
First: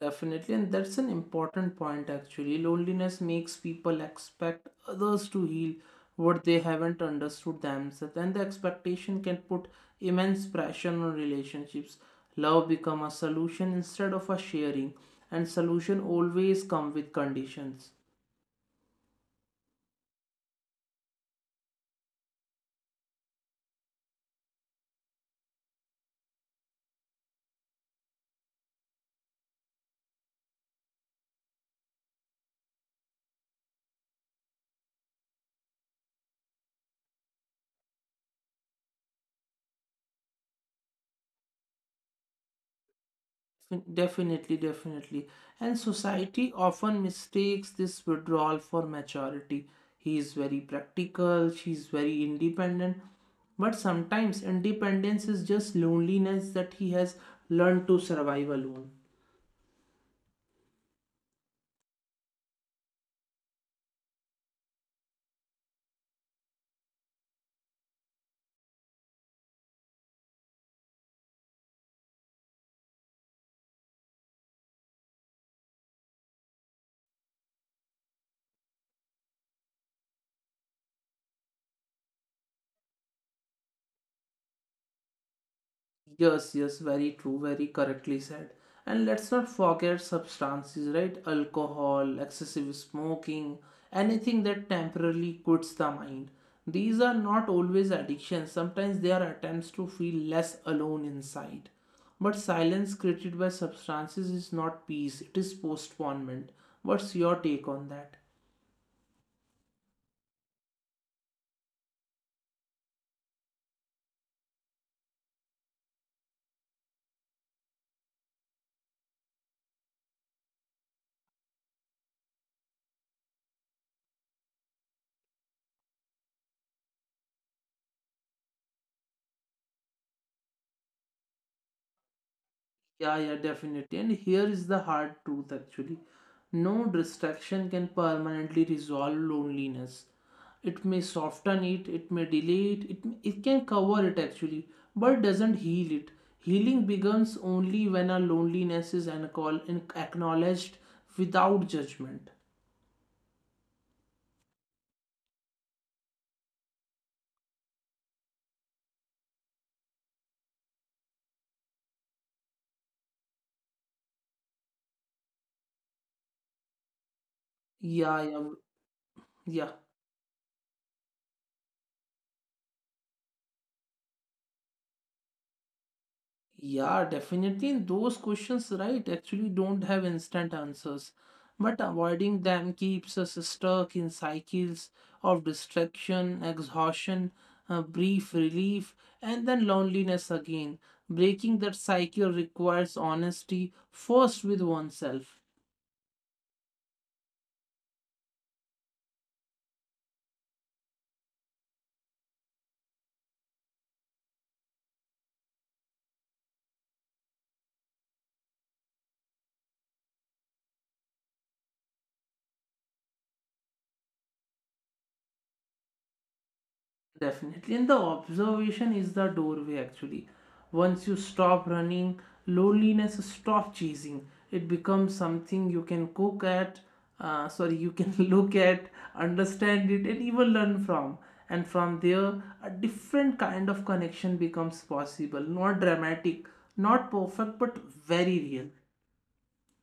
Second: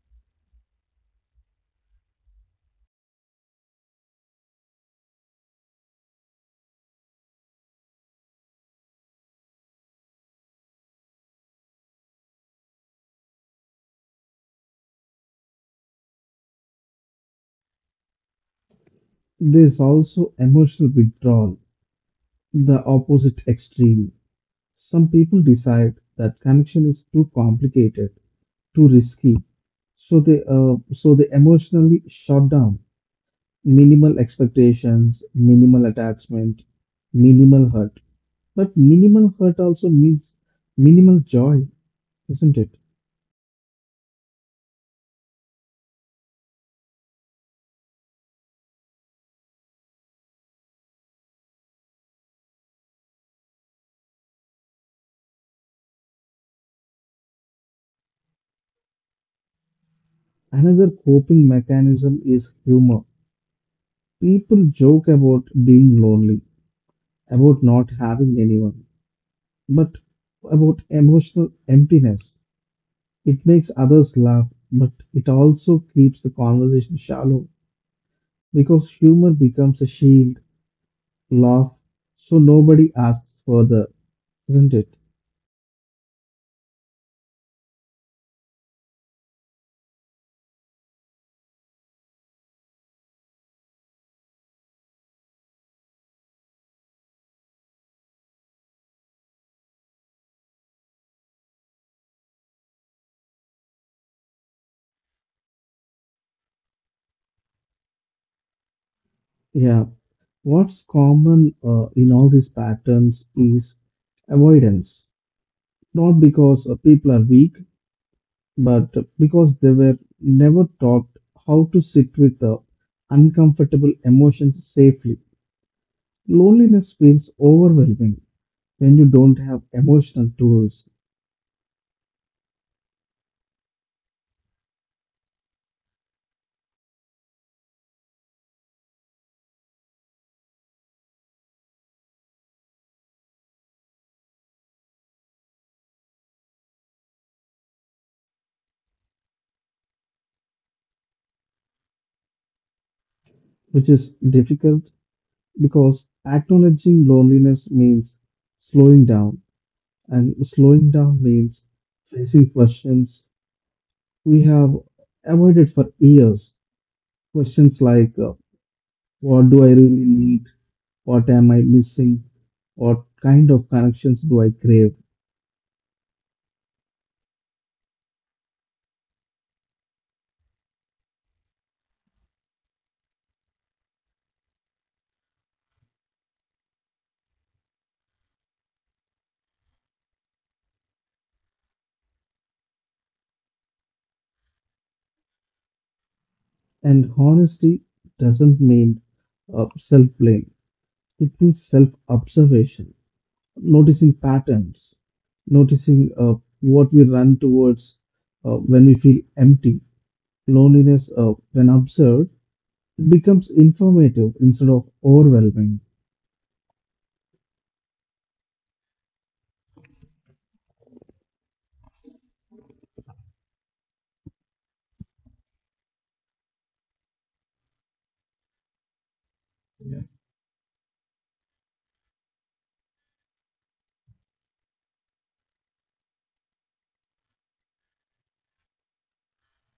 [SPEAKER 1] Definitely, and that's an important point actually. Loneliness makes people expect others to heal what they haven't understood themselves, and the expectation can put immense pressure on relationships. Love become a solution instead of a sharing, and solution always come with conditions.
[SPEAKER 2] There's also emotional withdrawal, the opposite extreme. Some people decide that connection is too complicated, too risky, so they emotionally shut down. Minimal expectations, minimal attachment, minimal hurt. But minimal hurt also means minimal joy, isn't it?
[SPEAKER 1] Definitely, definitely. And society often mistakes this withdrawal for maturity. He is very practical, she is very independent. But sometimes independence is just loneliness that he has learned to survive alone.
[SPEAKER 2] Another coping mechanism is humor. People joke about being lonely, about not having anyone, but about emotional emptiness. It makes others laugh, but it also keeps the conversation shallow because humor becomes a shield, laugh, so nobody asks further, isn't it?
[SPEAKER 1] Yes, yes, very true, very correctly said. And let's not forget substances, right? Alcohol, excessive smoking, anything that temporarily quits the mind. These are not always addictions, sometimes they are attempts to feel less alone inside. But silence created by substances is not peace, it is postponement. What's your take on that?
[SPEAKER 2] Yeah. What's common in all these patterns is avoidance, not because people are weak, but because they were never taught how to sit with uncomfortable emotions safely. Loneliness feels overwhelming when you don't have emotional tools,
[SPEAKER 1] Yeah, yeah, definitely. And here is the hard truth actually. No distraction can permanently resolve loneliness. It may soften it, it may delay it, it can cover it actually, but doesn't heal it. Healing begins only when our loneliness is acknowledged without judgment.
[SPEAKER 2] which is difficult because acknowledging loneliness means slowing down, and slowing down means facing questions we have avoided for years. Questions like,
[SPEAKER 1] Yeah, yeah,
[SPEAKER 2] what do I
[SPEAKER 1] yeah.
[SPEAKER 2] really need? What am I missing? What kind of connections do I crave?
[SPEAKER 1] Yeah, definitely. And those questions, right, actually don't have instant answers. But avoiding them keeps us stuck in cycles of distraction, exhaustion, brief relief, and then loneliness again. Breaking that cycle requires honesty, first with oneself.
[SPEAKER 2] And honesty doesn't mean self blame, it means self observation. Noticing patterns, noticing what we run towards when we feel empty. Loneliness, when observed, it becomes informative instead of overwhelming,
[SPEAKER 1] Definitely. And the observation is the doorway actually. Once you stop running, loneliness stop chasing. It becomes something you can cook at, sorry, you can look at, understand it, and even learn from. And from there, a different kind of connection becomes possible. Not dramatic, not perfect, but very real.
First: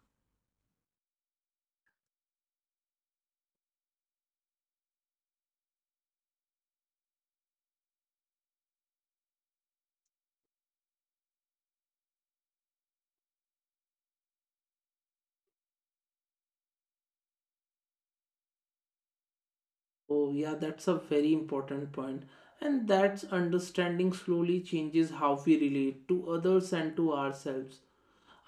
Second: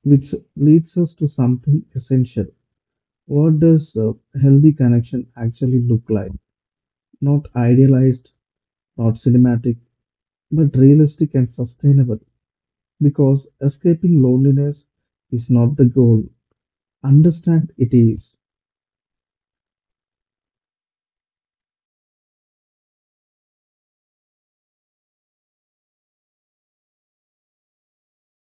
[SPEAKER 2] which leads us to something essential. What does healthy connection actually look like? Not idealized, not cinematic, but realistic and sustainable. Because escaping loneliness is not the goal. Understand it is.
[SPEAKER 1] Oh, yeah, that's a very important point. And that's understanding slowly changes how we relate to others and to ourselves.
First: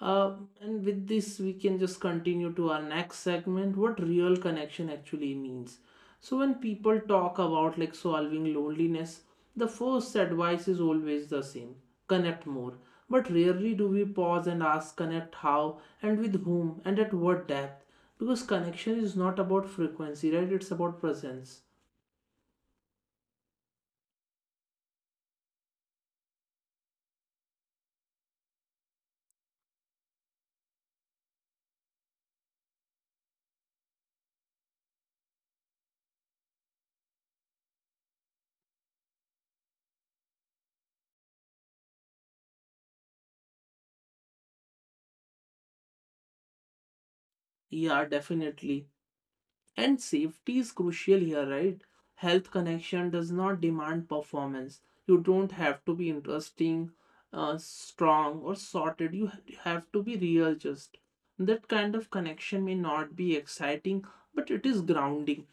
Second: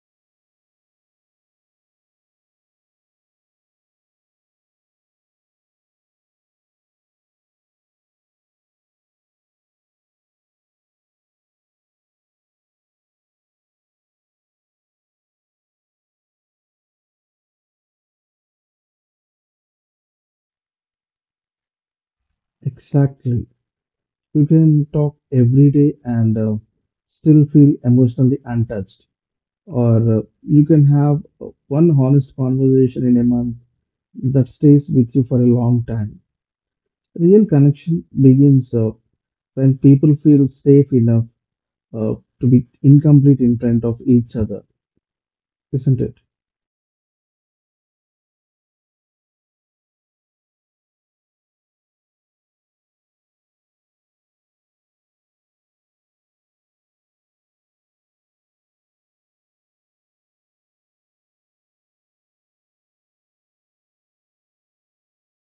[SPEAKER 1] Uh, and with this, we can just continue to our next segment what real connection actually means. So, when people talk about like solving loneliness, the first advice is always the same connect more. But rarely do we pause and ask connect how and with whom and at what depth because connection is not about frequency, right? It's about presence.
[SPEAKER 2] Exactly. You can talk every day and still feel emotionally untouched. Or you can have one honest conversation in a month that stays with you for a long time. Real connection begins when people feel safe enough uh, to be incomplete in front of each other, isn't it?
[SPEAKER 1] Yeah, definitely. And safety is crucial here, right? Health connection does not demand performance. You don't have to be interesting, strong, or sorted. You have to be real, just. That kind of connection may not be exciting, but it is grounding.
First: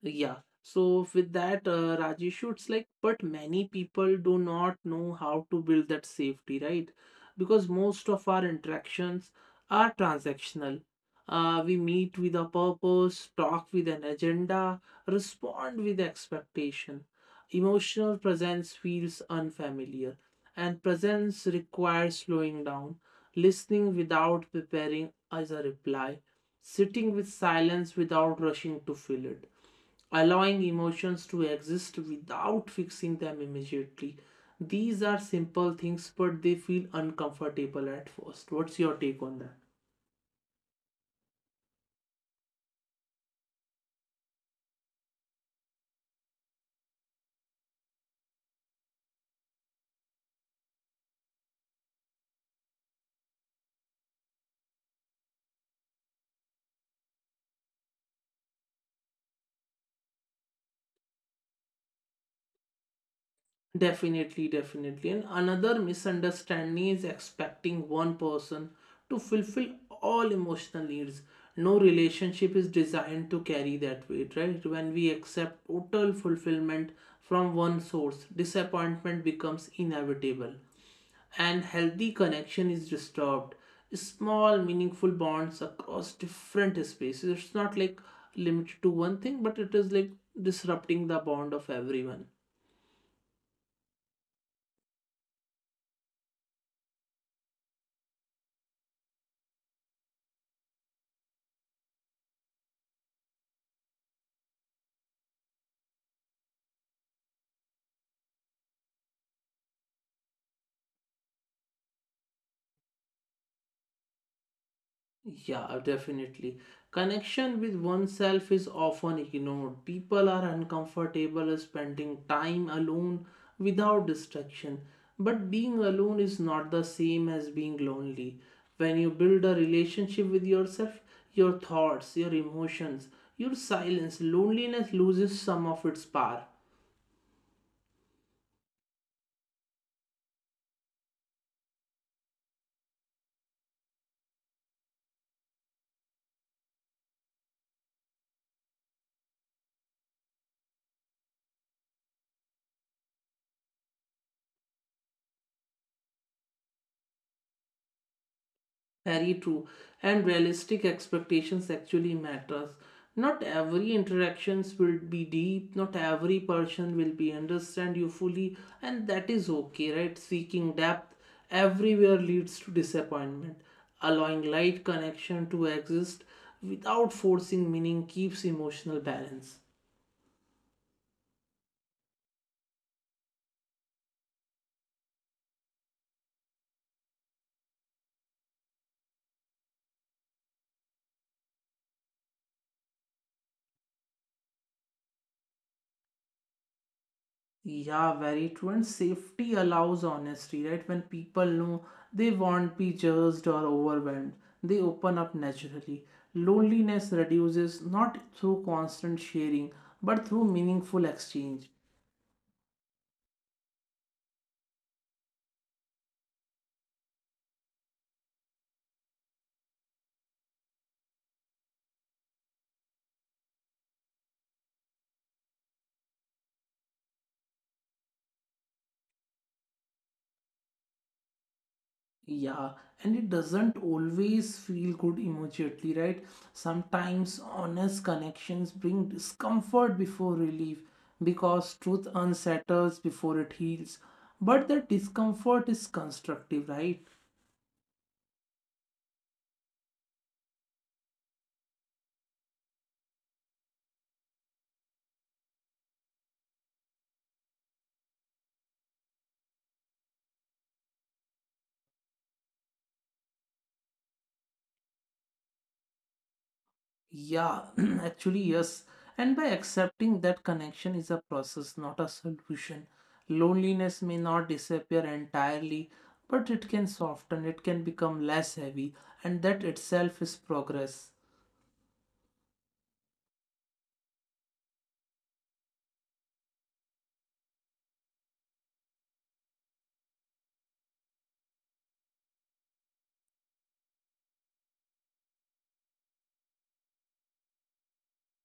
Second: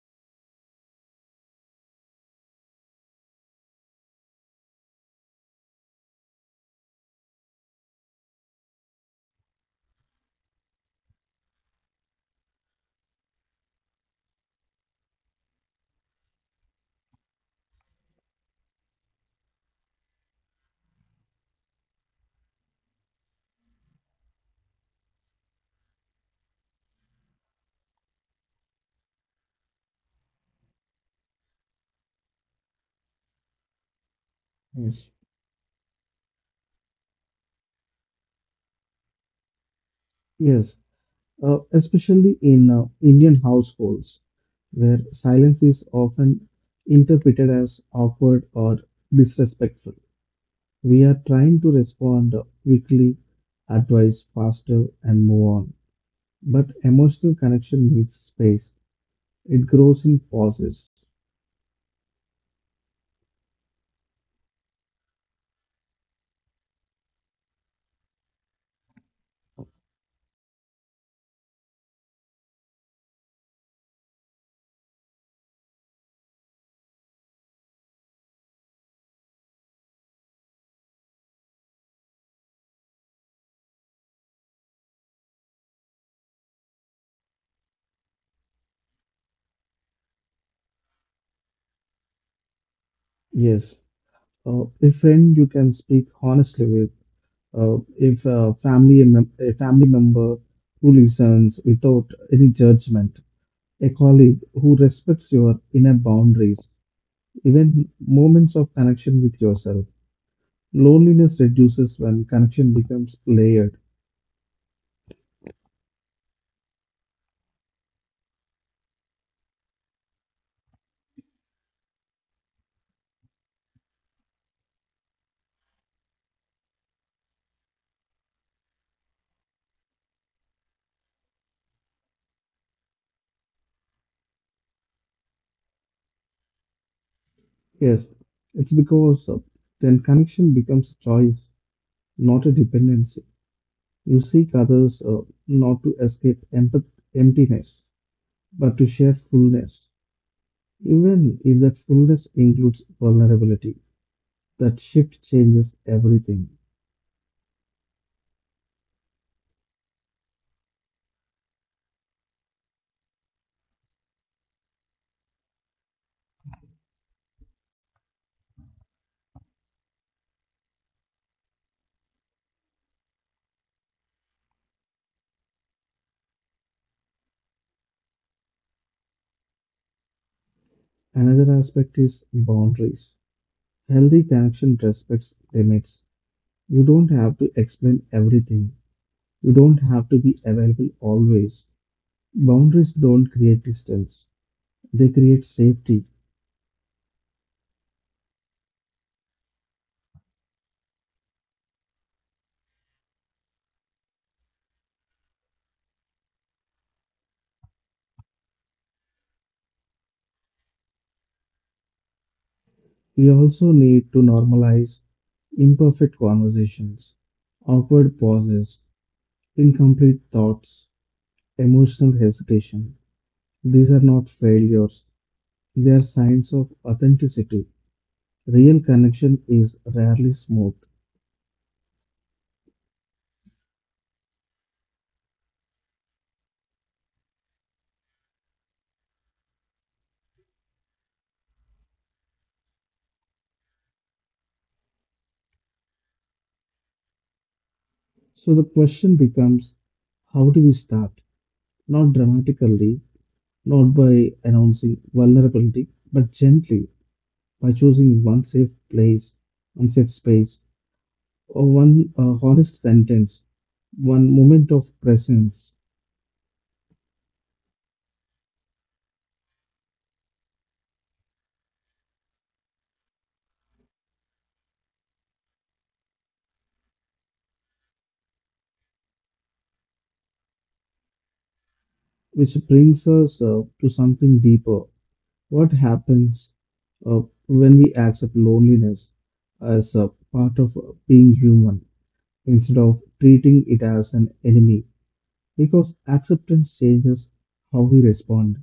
[SPEAKER 1] Yeah. So with that, Rajesh, it's like, but many people do not know how to build that safety, right? Because most of our interactions are transactional. We meet with a purpose, talk with an agenda, respond with expectation. Emotional presence feels unfamiliar, and presence requires slowing down, listening without preparing as a reply, sitting with silence without rushing to fill it allowing emotions to exist without fixing them immediately. These
[SPEAKER 2] Yes.
[SPEAKER 1] are simple things, but they feel uncomfortable at first. What's your take on that?
[SPEAKER 2] Yes, especially in Indian households where silence is often interpreted as awkward or disrespectful. We are trying to respond quickly, advise faster, and move on. But emotional connection needs space. It grows in pauses.
[SPEAKER 1] Definitely, definitely. And another misunderstanding is expecting one person to fulfill all emotional needs. No relationship is designed to carry that weight, right? When we accept total fulfillment from one source, disappointment becomes inevitable. And healthy connection is disturbed small meaningful bonds across different spaces it's not like limited to one thing but it is like disrupting the bond of everyone.
[SPEAKER 2] Yes, a friend you can speak honestly with. If a family member who listens without any judgment, a colleague who respects your inner boundaries, even moments of connection with yourself. Loneliness reduces when connection becomes layered.
[SPEAKER 1] Yeah, definitely. Connection with oneself is often ignored. People are uncomfortable spending time alone without distraction. But being alone is not the same as being lonely. When you build a relationship with yourself, your thoughts, your emotions, your silence, loneliness loses some of its power.
[SPEAKER 2] Yes, it's because then connection becomes a choice, not a dependency. You seek others not to escape emptiness, but to share fullness, even if that fullness includes vulnerability. That shift changes everything.
[SPEAKER 1] Very true. And realistic expectations actually matters. Not every interactions will be deep, not every person will be understand you fully, and that is okay, right? Seeking depth everywhere leads to disappointment. Allowing light connection to exist without forcing meaning keeps emotional balance.
[SPEAKER 2] Another aspect is boundaries. Healthy connection respects limits. You don't have to explain everything. You don't have to be available always. Boundaries don't create distance. They create safety.
[SPEAKER 1] Yeah, very true. And safety allows honesty, right? When people know they won't be judged or overwhelmed, they open up naturally. Loneliness reduces not through constant sharing, but through meaningful exchange.
[SPEAKER 2] We also need to normalize imperfect conversations, awkward pauses, incomplete thoughts, emotional hesitation. These are not failures, they are signs of authenticity. Real connection is rarely smooth.
[SPEAKER 1] Yeah, and it doesn't always feel good immediately, right? Sometimes honest connections bring discomfort before relief because truth unsettles before it heals. But that discomfort is constructive, right?
[SPEAKER 2] So the question becomes, how do we start? Not dramatically, not by announcing vulnerability, but gently, by choosing one safe place, one safe space, one honest sentence, one moment of presence,
[SPEAKER 1] Yeah, actually, yes. And by accepting that connection is a process, not a solution. Loneliness may not disappear entirely, but it can soften, it can become less heavy, and that itself is progress.
[SPEAKER 2] which brings us to something deeper. What happens uh, when we accept loneliness as a part of being human instead of treating it as an enemy? Because acceptance changes how we respond.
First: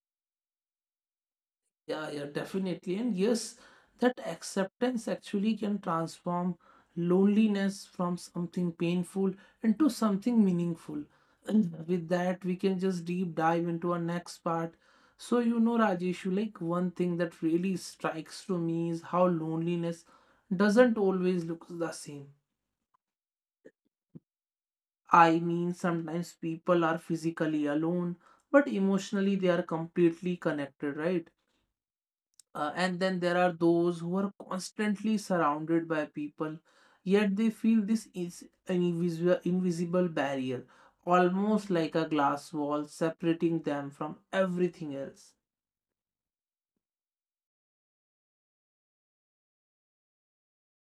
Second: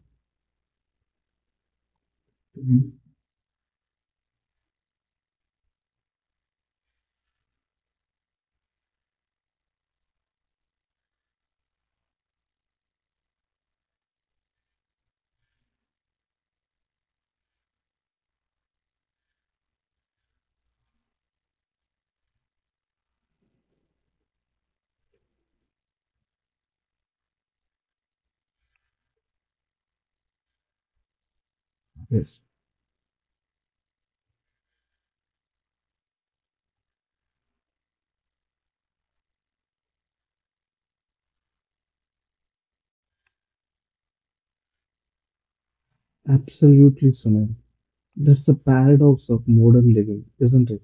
[SPEAKER 1] Yeah, definitely.
[SPEAKER 2] Mhm.
[SPEAKER 1] And yes, that acceptance actually can transform loneliness from something painful into something meaningful. And with that, we can just deep dive into our next part. So, you know, Rajeshu, like one thing that really strikes to me is how loneliness doesn't always look the same. I mean, sometimes people are physically alone, but emotionally they are completely connected, right?
[SPEAKER 2] Yes,
[SPEAKER 1] And then there are those who are constantly surrounded by people, yet they feel this is an invisible barrier, almost like a glass wall separating them from everything else.
[SPEAKER 2] absolutely, Sunil. That's the paradox of modern living, isn't it?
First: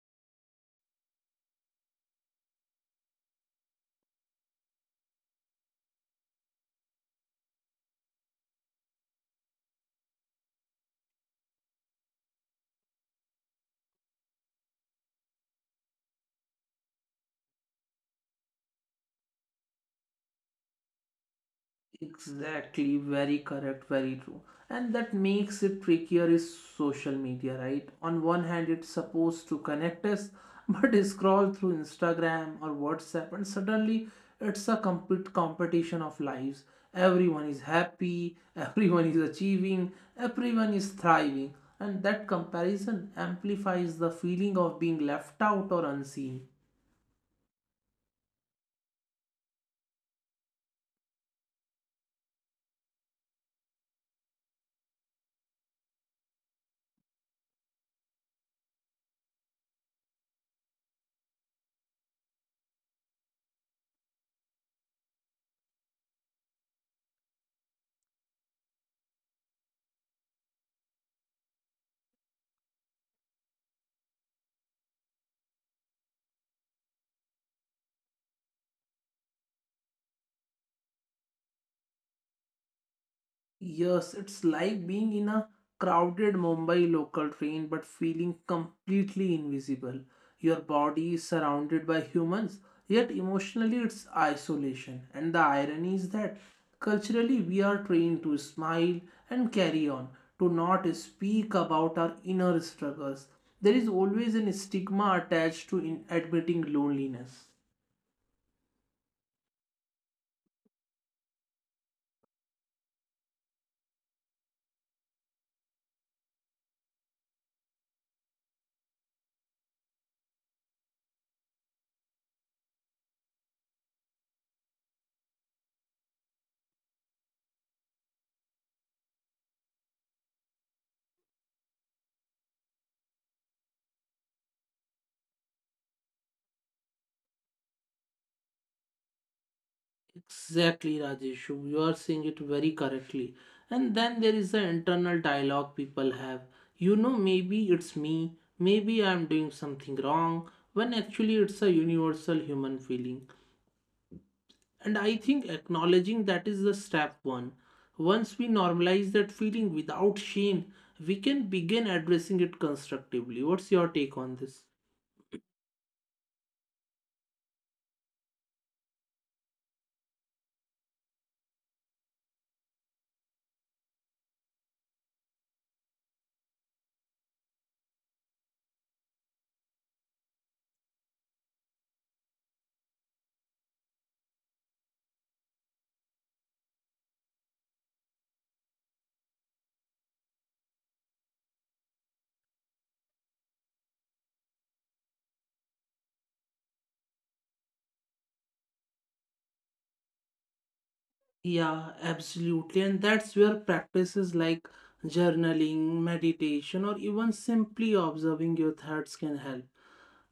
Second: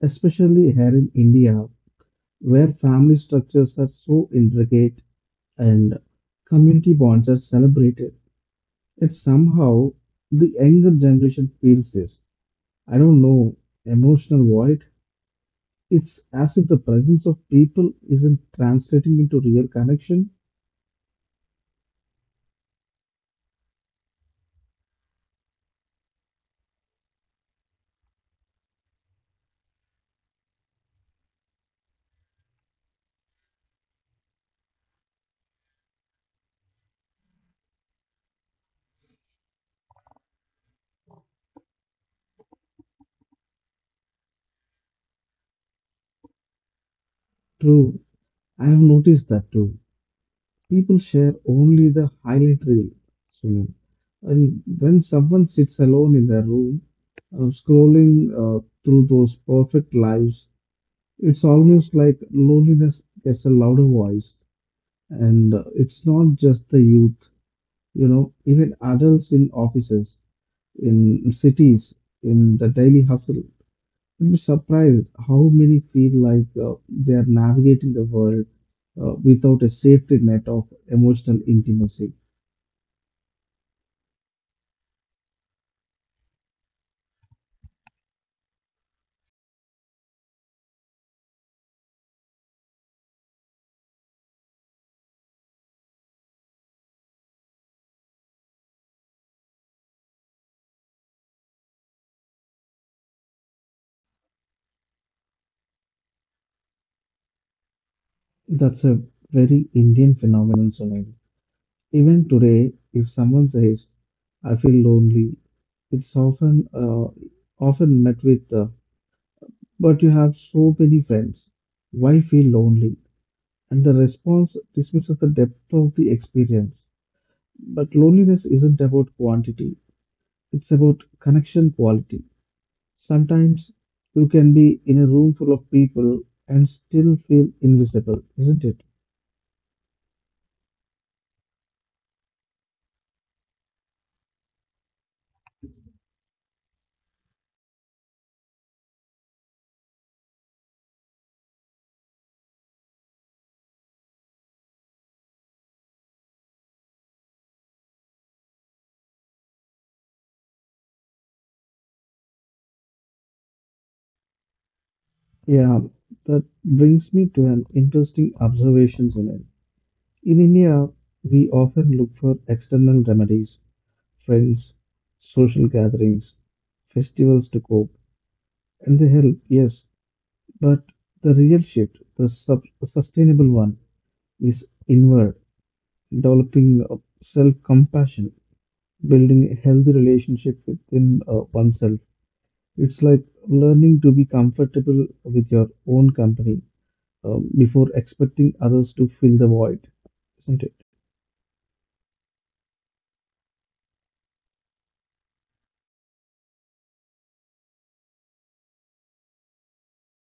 [SPEAKER 2] Especially here in India, where family structures are so intricate and community bonds are celebrated. Yet somehow the younger generation feels this, I don't know, emotional void. It's as if the presence of people isn't translating into real connection.
[SPEAKER 1] Exactly, very correct, very true. And that makes it trickier is social media, right? On one hand, it's supposed to connect us, but scroll through Instagram or WhatsApp, and suddenly it's a complete competition of lives. Everyone is happy, everyone is achieving, everyone is thriving, and that comparison amplifies the feeling of being left out or unseen.
[SPEAKER 2] True, I have noticed that too. People share only the highlight reel. So, and when someone sits alone in their room, scrolling through those perfect lives, it's almost like loneliness gets a louder voice, and it's not just the youth, even adults in offices, in cities, in the daily hustle. You'd be surprised how many feel like they are navigating the world without a safety net of emotional intimacy.
[SPEAKER 1] Yes, it's like being in a crowded Mumbai local train but feeling completely invisible. Your body is surrounded by humans, yet emotionally it's isolation. And the irony is that culturally we are trained to smile and carry on, to not speak about our inner struggles. There is always an stigma attached to in admitting loneliness.
[SPEAKER 2] That's a very Indian phenomenon, Sunil. Even today, if someone says, I feel lonely, it's often met with, but you have so many friends. Why feel lonely? And the response dismisses the depth of the experience. But loneliness isn't about quantity, it's about connection quality. Sometimes you can be in a room full of people and still feel invisible, isn't it?
[SPEAKER 1] Exactly, Rajeshu. You are saying it very correctly. And then there is the internal dialogue people have. You know, maybe it's me, maybe I'm doing something wrong, when actually it's a universal human feeling. And I think acknowledging that is the step one. Once we normalize that feeling without shame, we can begin addressing it constructively. What's your take on this?
[SPEAKER 2] Yeah, that brings me to an interesting observation, Sunil. In India, we often look for external remedies, friends, social gatherings, festivals to cope. And they help, yes, but the real shift, the sustainable one, is inward, developing self compassion, building a healthy relationship within oneself. It's like learning to be comfortable with your own company before expecting others to fill the void, isn't it?
[SPEAKER 1] Yeah, absolutely. And that's where practices like journaling, meditation, or even simply observing your thoughts can help.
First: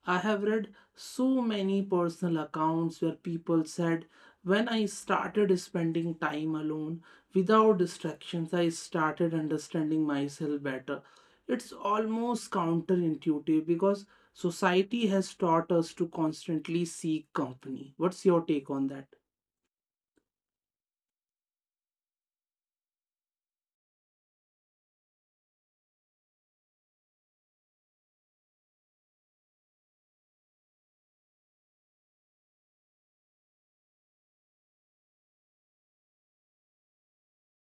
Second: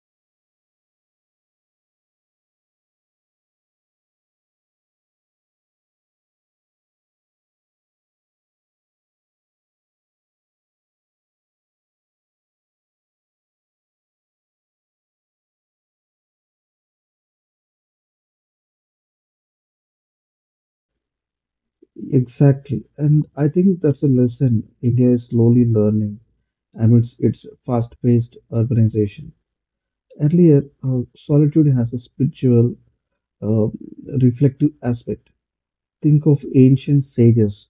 [SPEAKER 1] I have read so many personal accounts where people said, when I started spending time alone without distractions, I started understanding myself better. It's almost counterintuitive because society has taught us to constantly seek company. What's your take on that?
[SPEAKER 2] Exactly. And I think that's a lesson India is slowly learning amidst its fast paced urbanization. Earlier, solitude has a spiritual, uh, reflective aspect. Think of ancient sages,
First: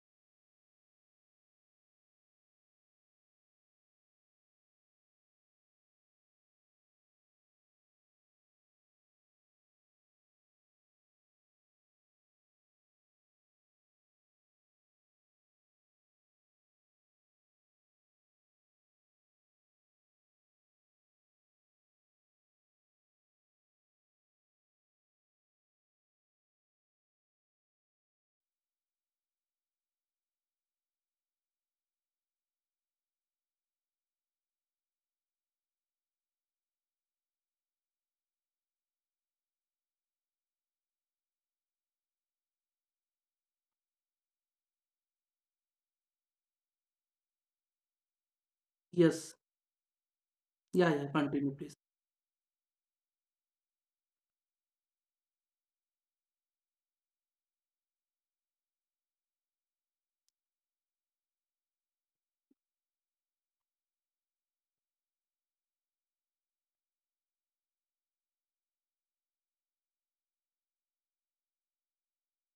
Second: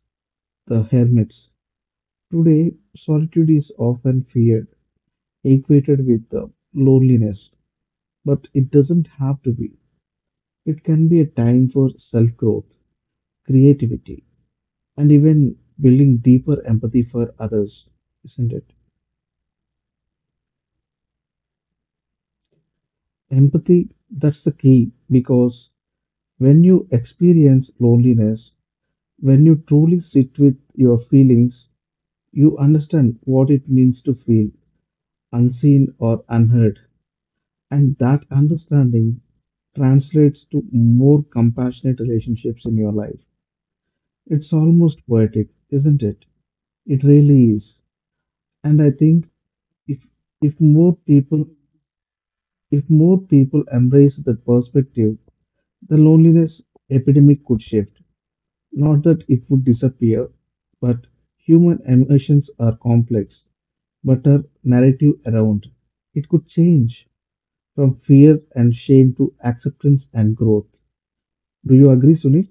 [SPEAKER 2] the hermits. Today, solitude is often feared, equated with loneliness, but it doesn't have to be. It can be a time for self growth, creativity, and even building deeper empathy for others, isn't it? Empathy, that's the key because when you experience loneliness, when you truly sit with your feelings, you understand what it means to feel unseen or unheard. And that understanding translates to more compassionate relationships in your life. It's almost poetic, isn't it? It really is. And I think
[SPEAKER 1] Yes.
[SPEAKER 2] if if
[SPEAKER 1] Yeah,
[SPEAKER 2] more
[SPEAKER 1] yeah,
[SPEAKER 2] people
[SPEAKER 1] continue, please.
[SPEAKER 2] if more people embrace that perspective, the loneliness epidemic could shift. Not that it would disappear, but human emotions are complex, but our narrative around it could change, from fear and shame to acceptance and growth. Do you agree, Sunil?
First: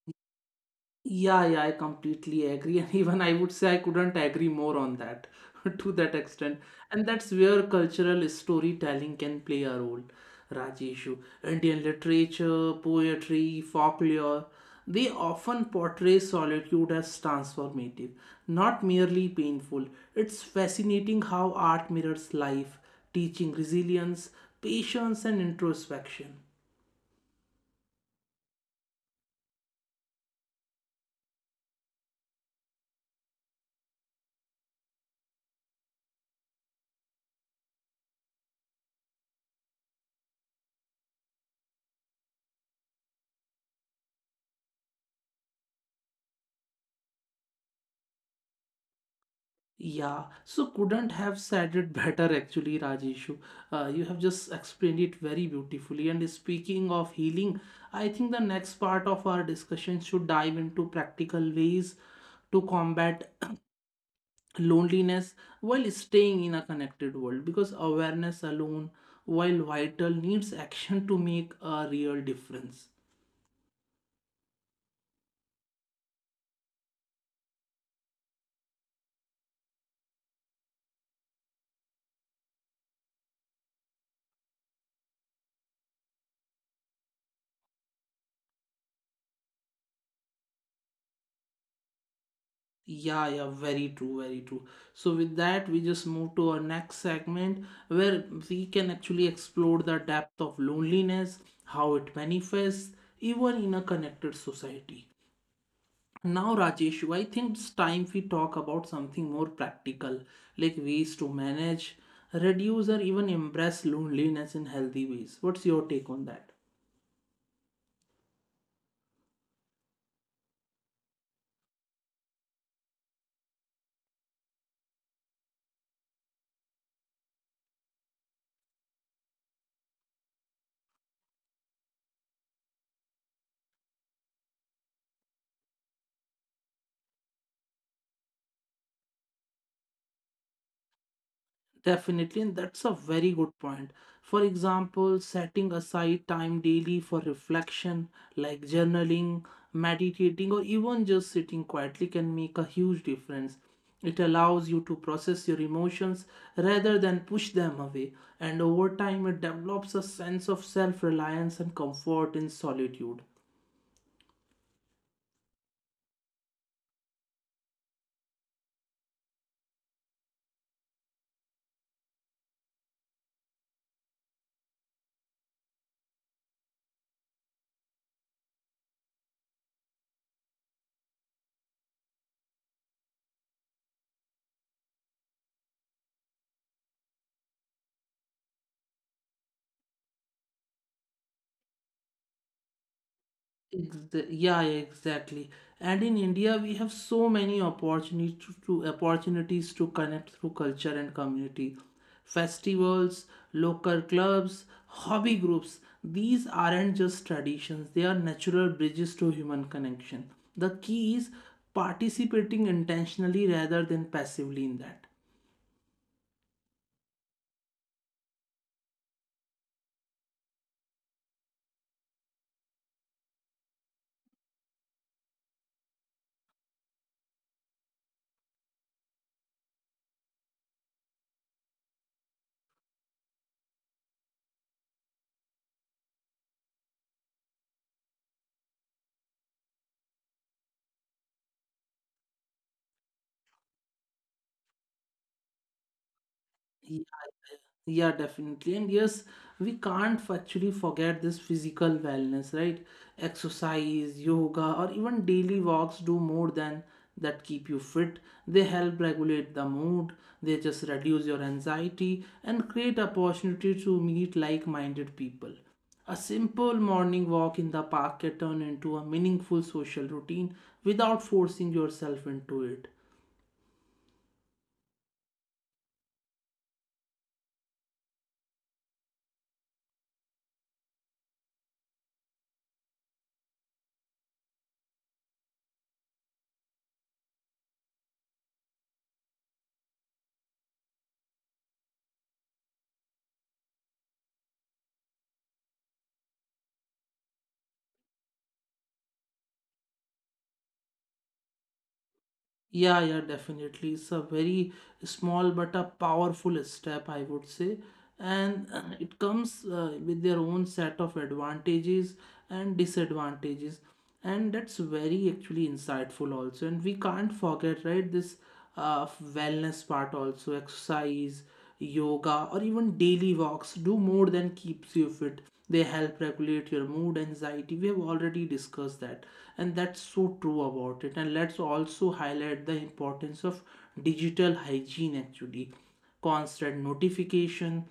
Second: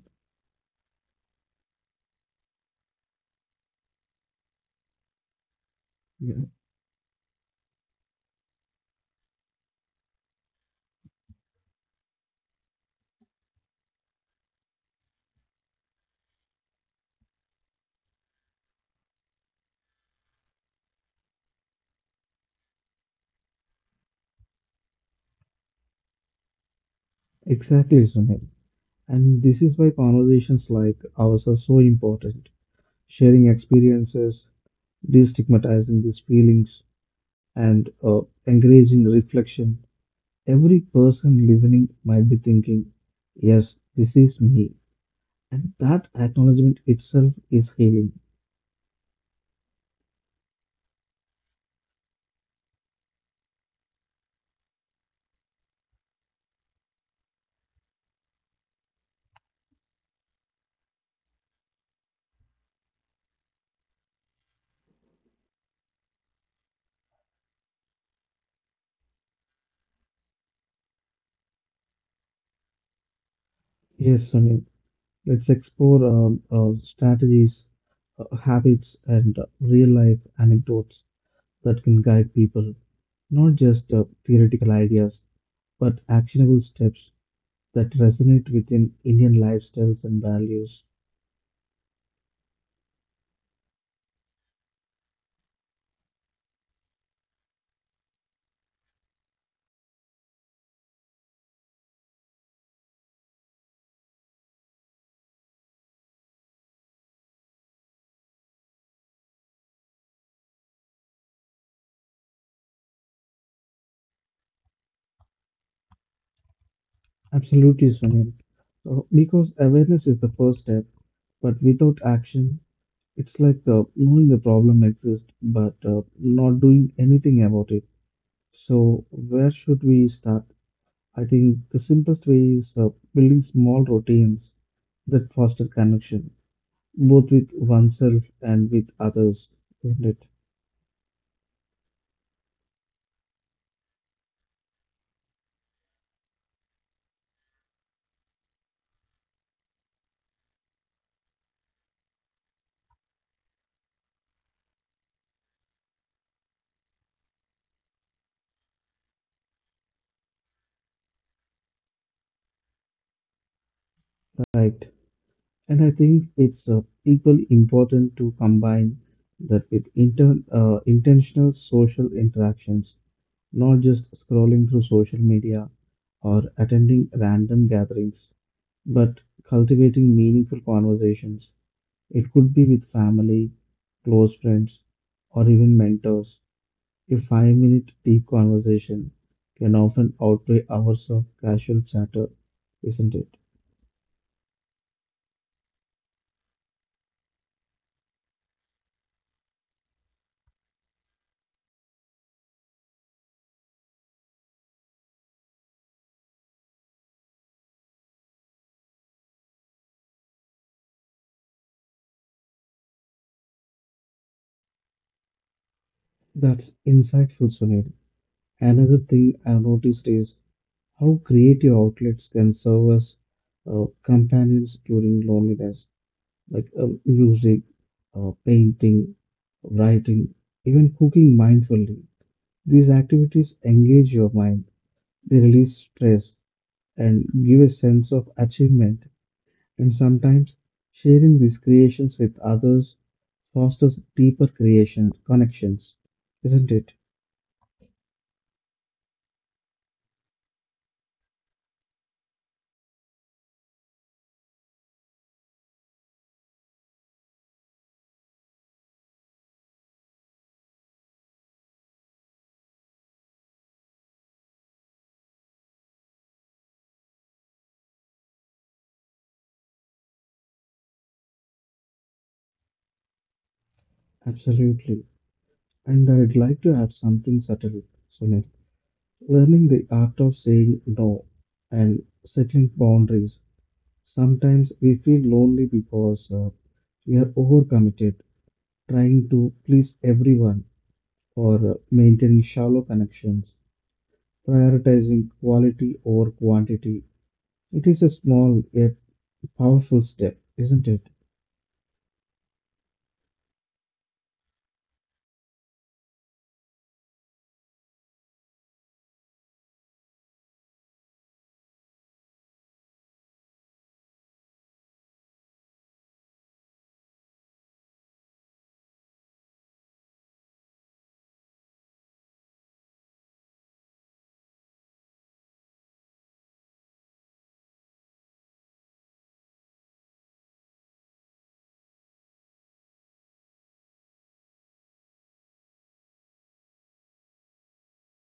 [SPEAKER 1] Yeah, yeah, I completely agree. And even I would say I couldn't agree more on that to that
[SPEAKER 2] Yeah,
[SPEAKER 1] extent. And that's where cultural storytelling can play a role, Rajeshu. Indian literature, poetry, folklore, they often portray solitude as transformative, not merely painful. It's fascinating how art mirrors life, teaching resilience, patience, and introspection.
[SPEAKER 2] exactly, Sunil. And this is why conversations like ours are so important. Sharing experiences, destigmatizing these feelings, and encouraging reflection. Every person listening might be thinking, yes, this is me. And that acknowledgement itself is healing.
[SPEAKER 1] Yeah, so couldn't have said it better actually, Rajeshu. You have just explained it very beautifully. And speaking of healing, I think the next part of our discussion should dive into practical ways to combat loneliness while staying in a connected world because awareness alone, while vital, needs action to make a real difference.
[SPEAKER 2] Yes, Sunil. Let's explore strategies, habits, and real life anecdotes that can guide people, not just theoretical ideas, but actionable steps that resonate within Indian lifestyles and values.
[SPEAKER 1] Yeah, very true, very true. So, with that, we just move to our next segment where we can actually explore the depth of loneliness, how it manifests, even in a connected society. Now, Rajeshu, I think it's time we talk about something more practical, like ways to manage, reduce, or even embrace loneliness in healthy ways. What's your take on that?
[SPEAKER 2] Absolutely, Sunil. Because awareness is the first step, but without action, it's like knowing the problem exists but not doing anything about it. So, where should we start? I think the simplest way is building small routines that foster connection, both with oneself and with others, isn't it?
[SPEAKER 1] Definitely, and that's a very good point. For example, setting aside time daily for reflection, like journaling, meditating, or even just sitting quietly, can make a huge difference. It allows you to process your emotions rather than push them away, and over time, it develops a sense of self reliance and comfort in solitude.
[SPEAKER 2] Right. And I think it's equally important to combine that with inter intentional social interactions, not just scrolling through social media or attending random gatherings, but cultivating meaningful conversations. It could be with family, close friends, or even mentors. A 5-minute deep conversation can often outweigh hours of casual chatter, isn't it?
[SPEAKER 1] Yeah, yeah, exactly. And in India, we have so many opportunities to connect through culture and community. Festivals, local clubs, hobby groups. These aren't just traditions, they are natural bridges to human connection. The key is participating intentionally rather than passively in that.
[SPEAKER 2] That's insightful, Sunil. Another thing I've noticed is how creative outlets can serve as companions during loneliness, like music, painting, writing, even cooking mindfully. These activities engage your mind, they release stress, and give a sense of achievement. And sometimes sharing these creations with others fosters deeper creation connections, isn't it?
[SPEAKER 1] Yeah, definitely. And yes, we can't actually forget this physical wellness, right? Exercise, yoga, or even daily walks do more than that keep you fit. They help regulate the mood, they just reduce your anxiety and create opportunity to meet like-minded people. A simple morning walk in the park can turn into a meaningful social routine without forcing yourself into it.
[SPEAKER 2] Absolutely. And I'd like to add something subtle, Sunil. Learning the art of saying no and setting boundaries. Sometimes we feel lonely because we are overcommitted, trying to please everyone or maintaining shallow connections, prioritizing quality over quantity. It is a small yet powerful step, isn't it?
[SPEAKER 1] Yeah, definitely. It's a very small but a powerful step, I would say. And it comes with their own set of advantages and disadvantages. And that's very actually insightful, also. And we can't forget, right, this wellness part, also exercise yoga, or even daily walks do more than keeps you fit. They help regulate your mood, anxiety. We have already discussed that, and that's so true about it. And let's also highlight the importance of digital hygiene actually constant notification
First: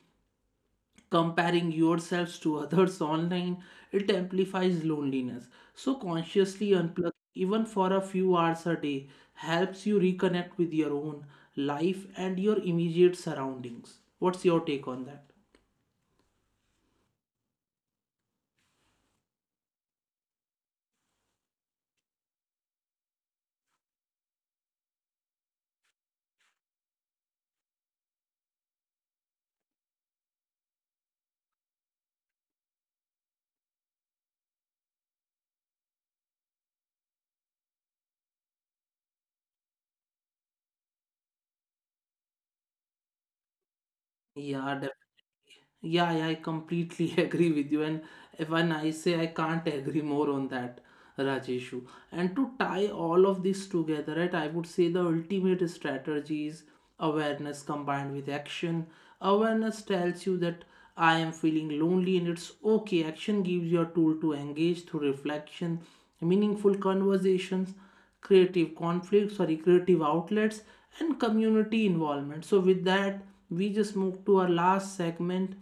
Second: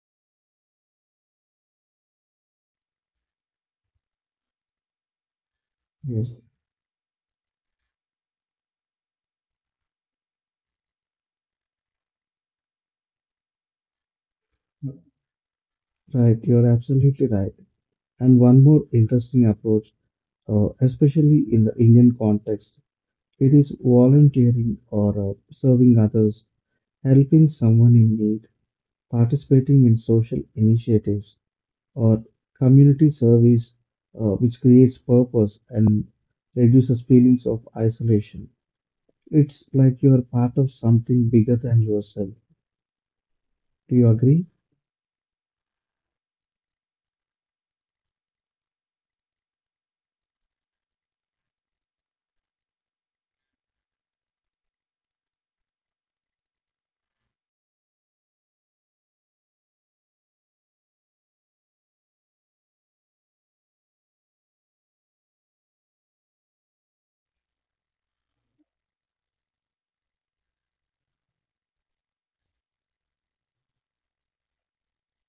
[SPEAKER 1] comparing yourselves to others online, it amplifies loneliness, so
[SPEAKER 2] Yes,
[SPEAKER 1] consciously unplug even for a few hours a day helps you reconnect with your own life and your immediate surroundings. What's your take on that?
[SPEAKER 2] right, you're absolutely right. And one more interesting approach, especially in the Indian context, it is volunteering or serving others, helping someone in need, participating in social initiatives or community service, which creates purpose and reduces feelings of isolation. It's like you are part of something bigger than yourself. Do you agree?
[SPEAKER 1] Yeah, yeah, yeah, I completely agree with you. And even I say I can't agree more on that, Rajeshu. And to tie all of this together, right, I would say the ultimate strategy is awareness combined with action. Awareness tells you that I am feeling lonely and it's okay. Action gives you a tool to engage through reflection, meaningful conversations, creative conflicts, sorry, creative outlets, and community involvement. So, with that, we just move to our last segment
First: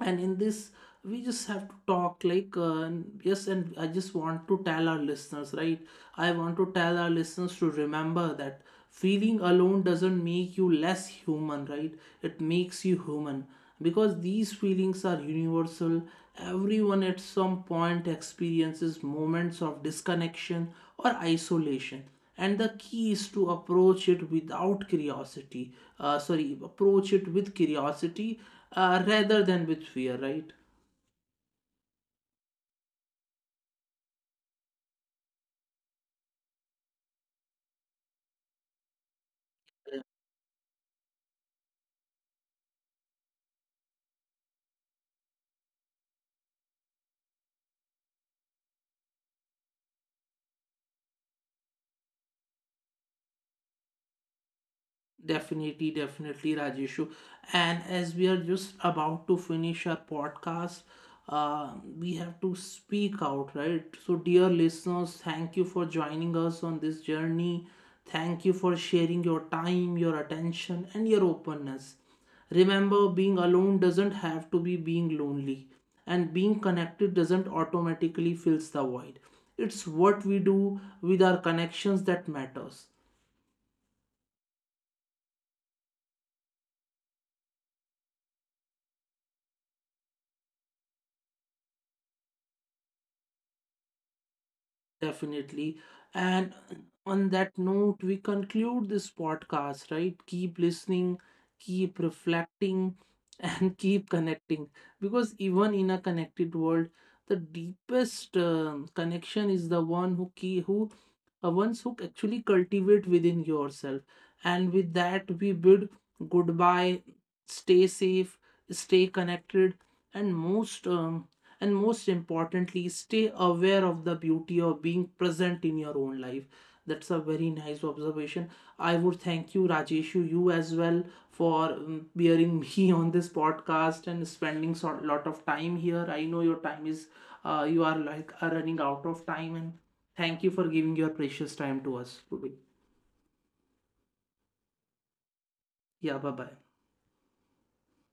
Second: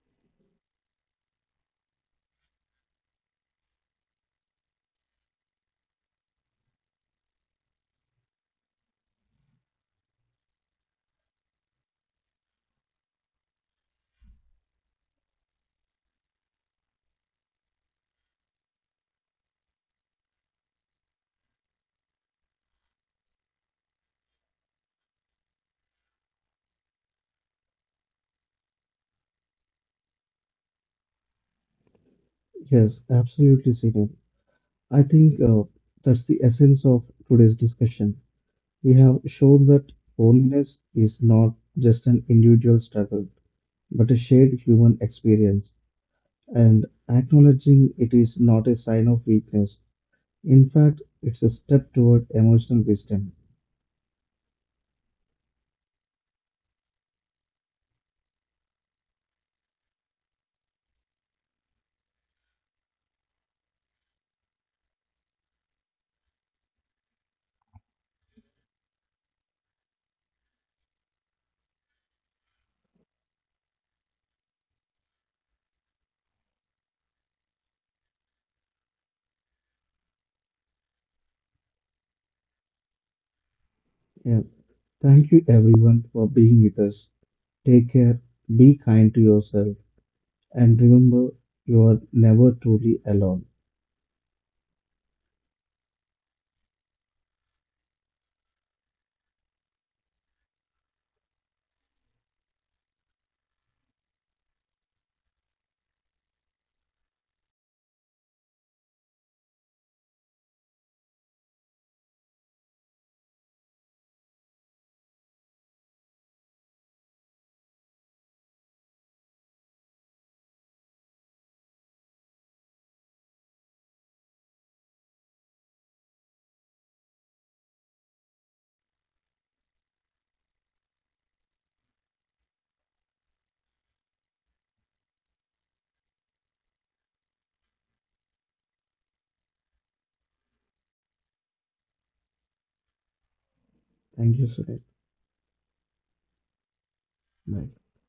[SPEAKER 1] and in this we just have to talk like yes, and I just want to tell our listeners right I want to tell our listeners to remember that feeling alone doesn't make you less human, right? It makes you human because these feelings are universal. Everyone at some point experiences moments of disconnection or isolation. And the key is to approach it without curiosity, sorry, approach it with curiosity, rather than with fear, right?
[SPEAKER 2] Yes, absolutely, Srini. I think that's the essence of today's discussion. We have shown that loneliness is not just an individual struggle, but a shared human experience. And acknowledging it is not a sign of weakness. In fact, it's a step toward emotional wisdom.
[SPEAKER 1] Definitely, definitely, Rajeshu. And as we are just about to finish our podcast, uh, we have to speak out, right? So, dear listeners, thank you for joining us on this journey. Thank you for sharing your time, your attention, and your openness. Remember, being alone doesn't have to be being lonely, and being connected doesn't automatically fills the void. It's what we do with our connections that matters.
[SPEAKER 2] Yeah. Thank you, everyone, for being with us. Take care, be kind to yourself, and remember you are never truly alone.
[SPEAKER 1] Definitely. And on that note, we conclude this podcast, right? Keep listening, keep reflecting, and keep connecting. Because even in a connected world, the deepest connection is the ones who actually cultivate within yourself. And with that, we bid goodbye. Stay safe, stay connected, and most importantly, stay aware of the beauty of being present in your own life. That's a very nice observation. I would thank you, Rajeshu, you as well for bearing me on this podcast and spending a lot of time here. I know your time is you are like are running out of time, and thank you for giving your precious time to us today.
[SPEAKER 2] Thank you, Srini.
[SPEAKER 1] Yeah, bye bye.
[SPEAKER 2] Bye.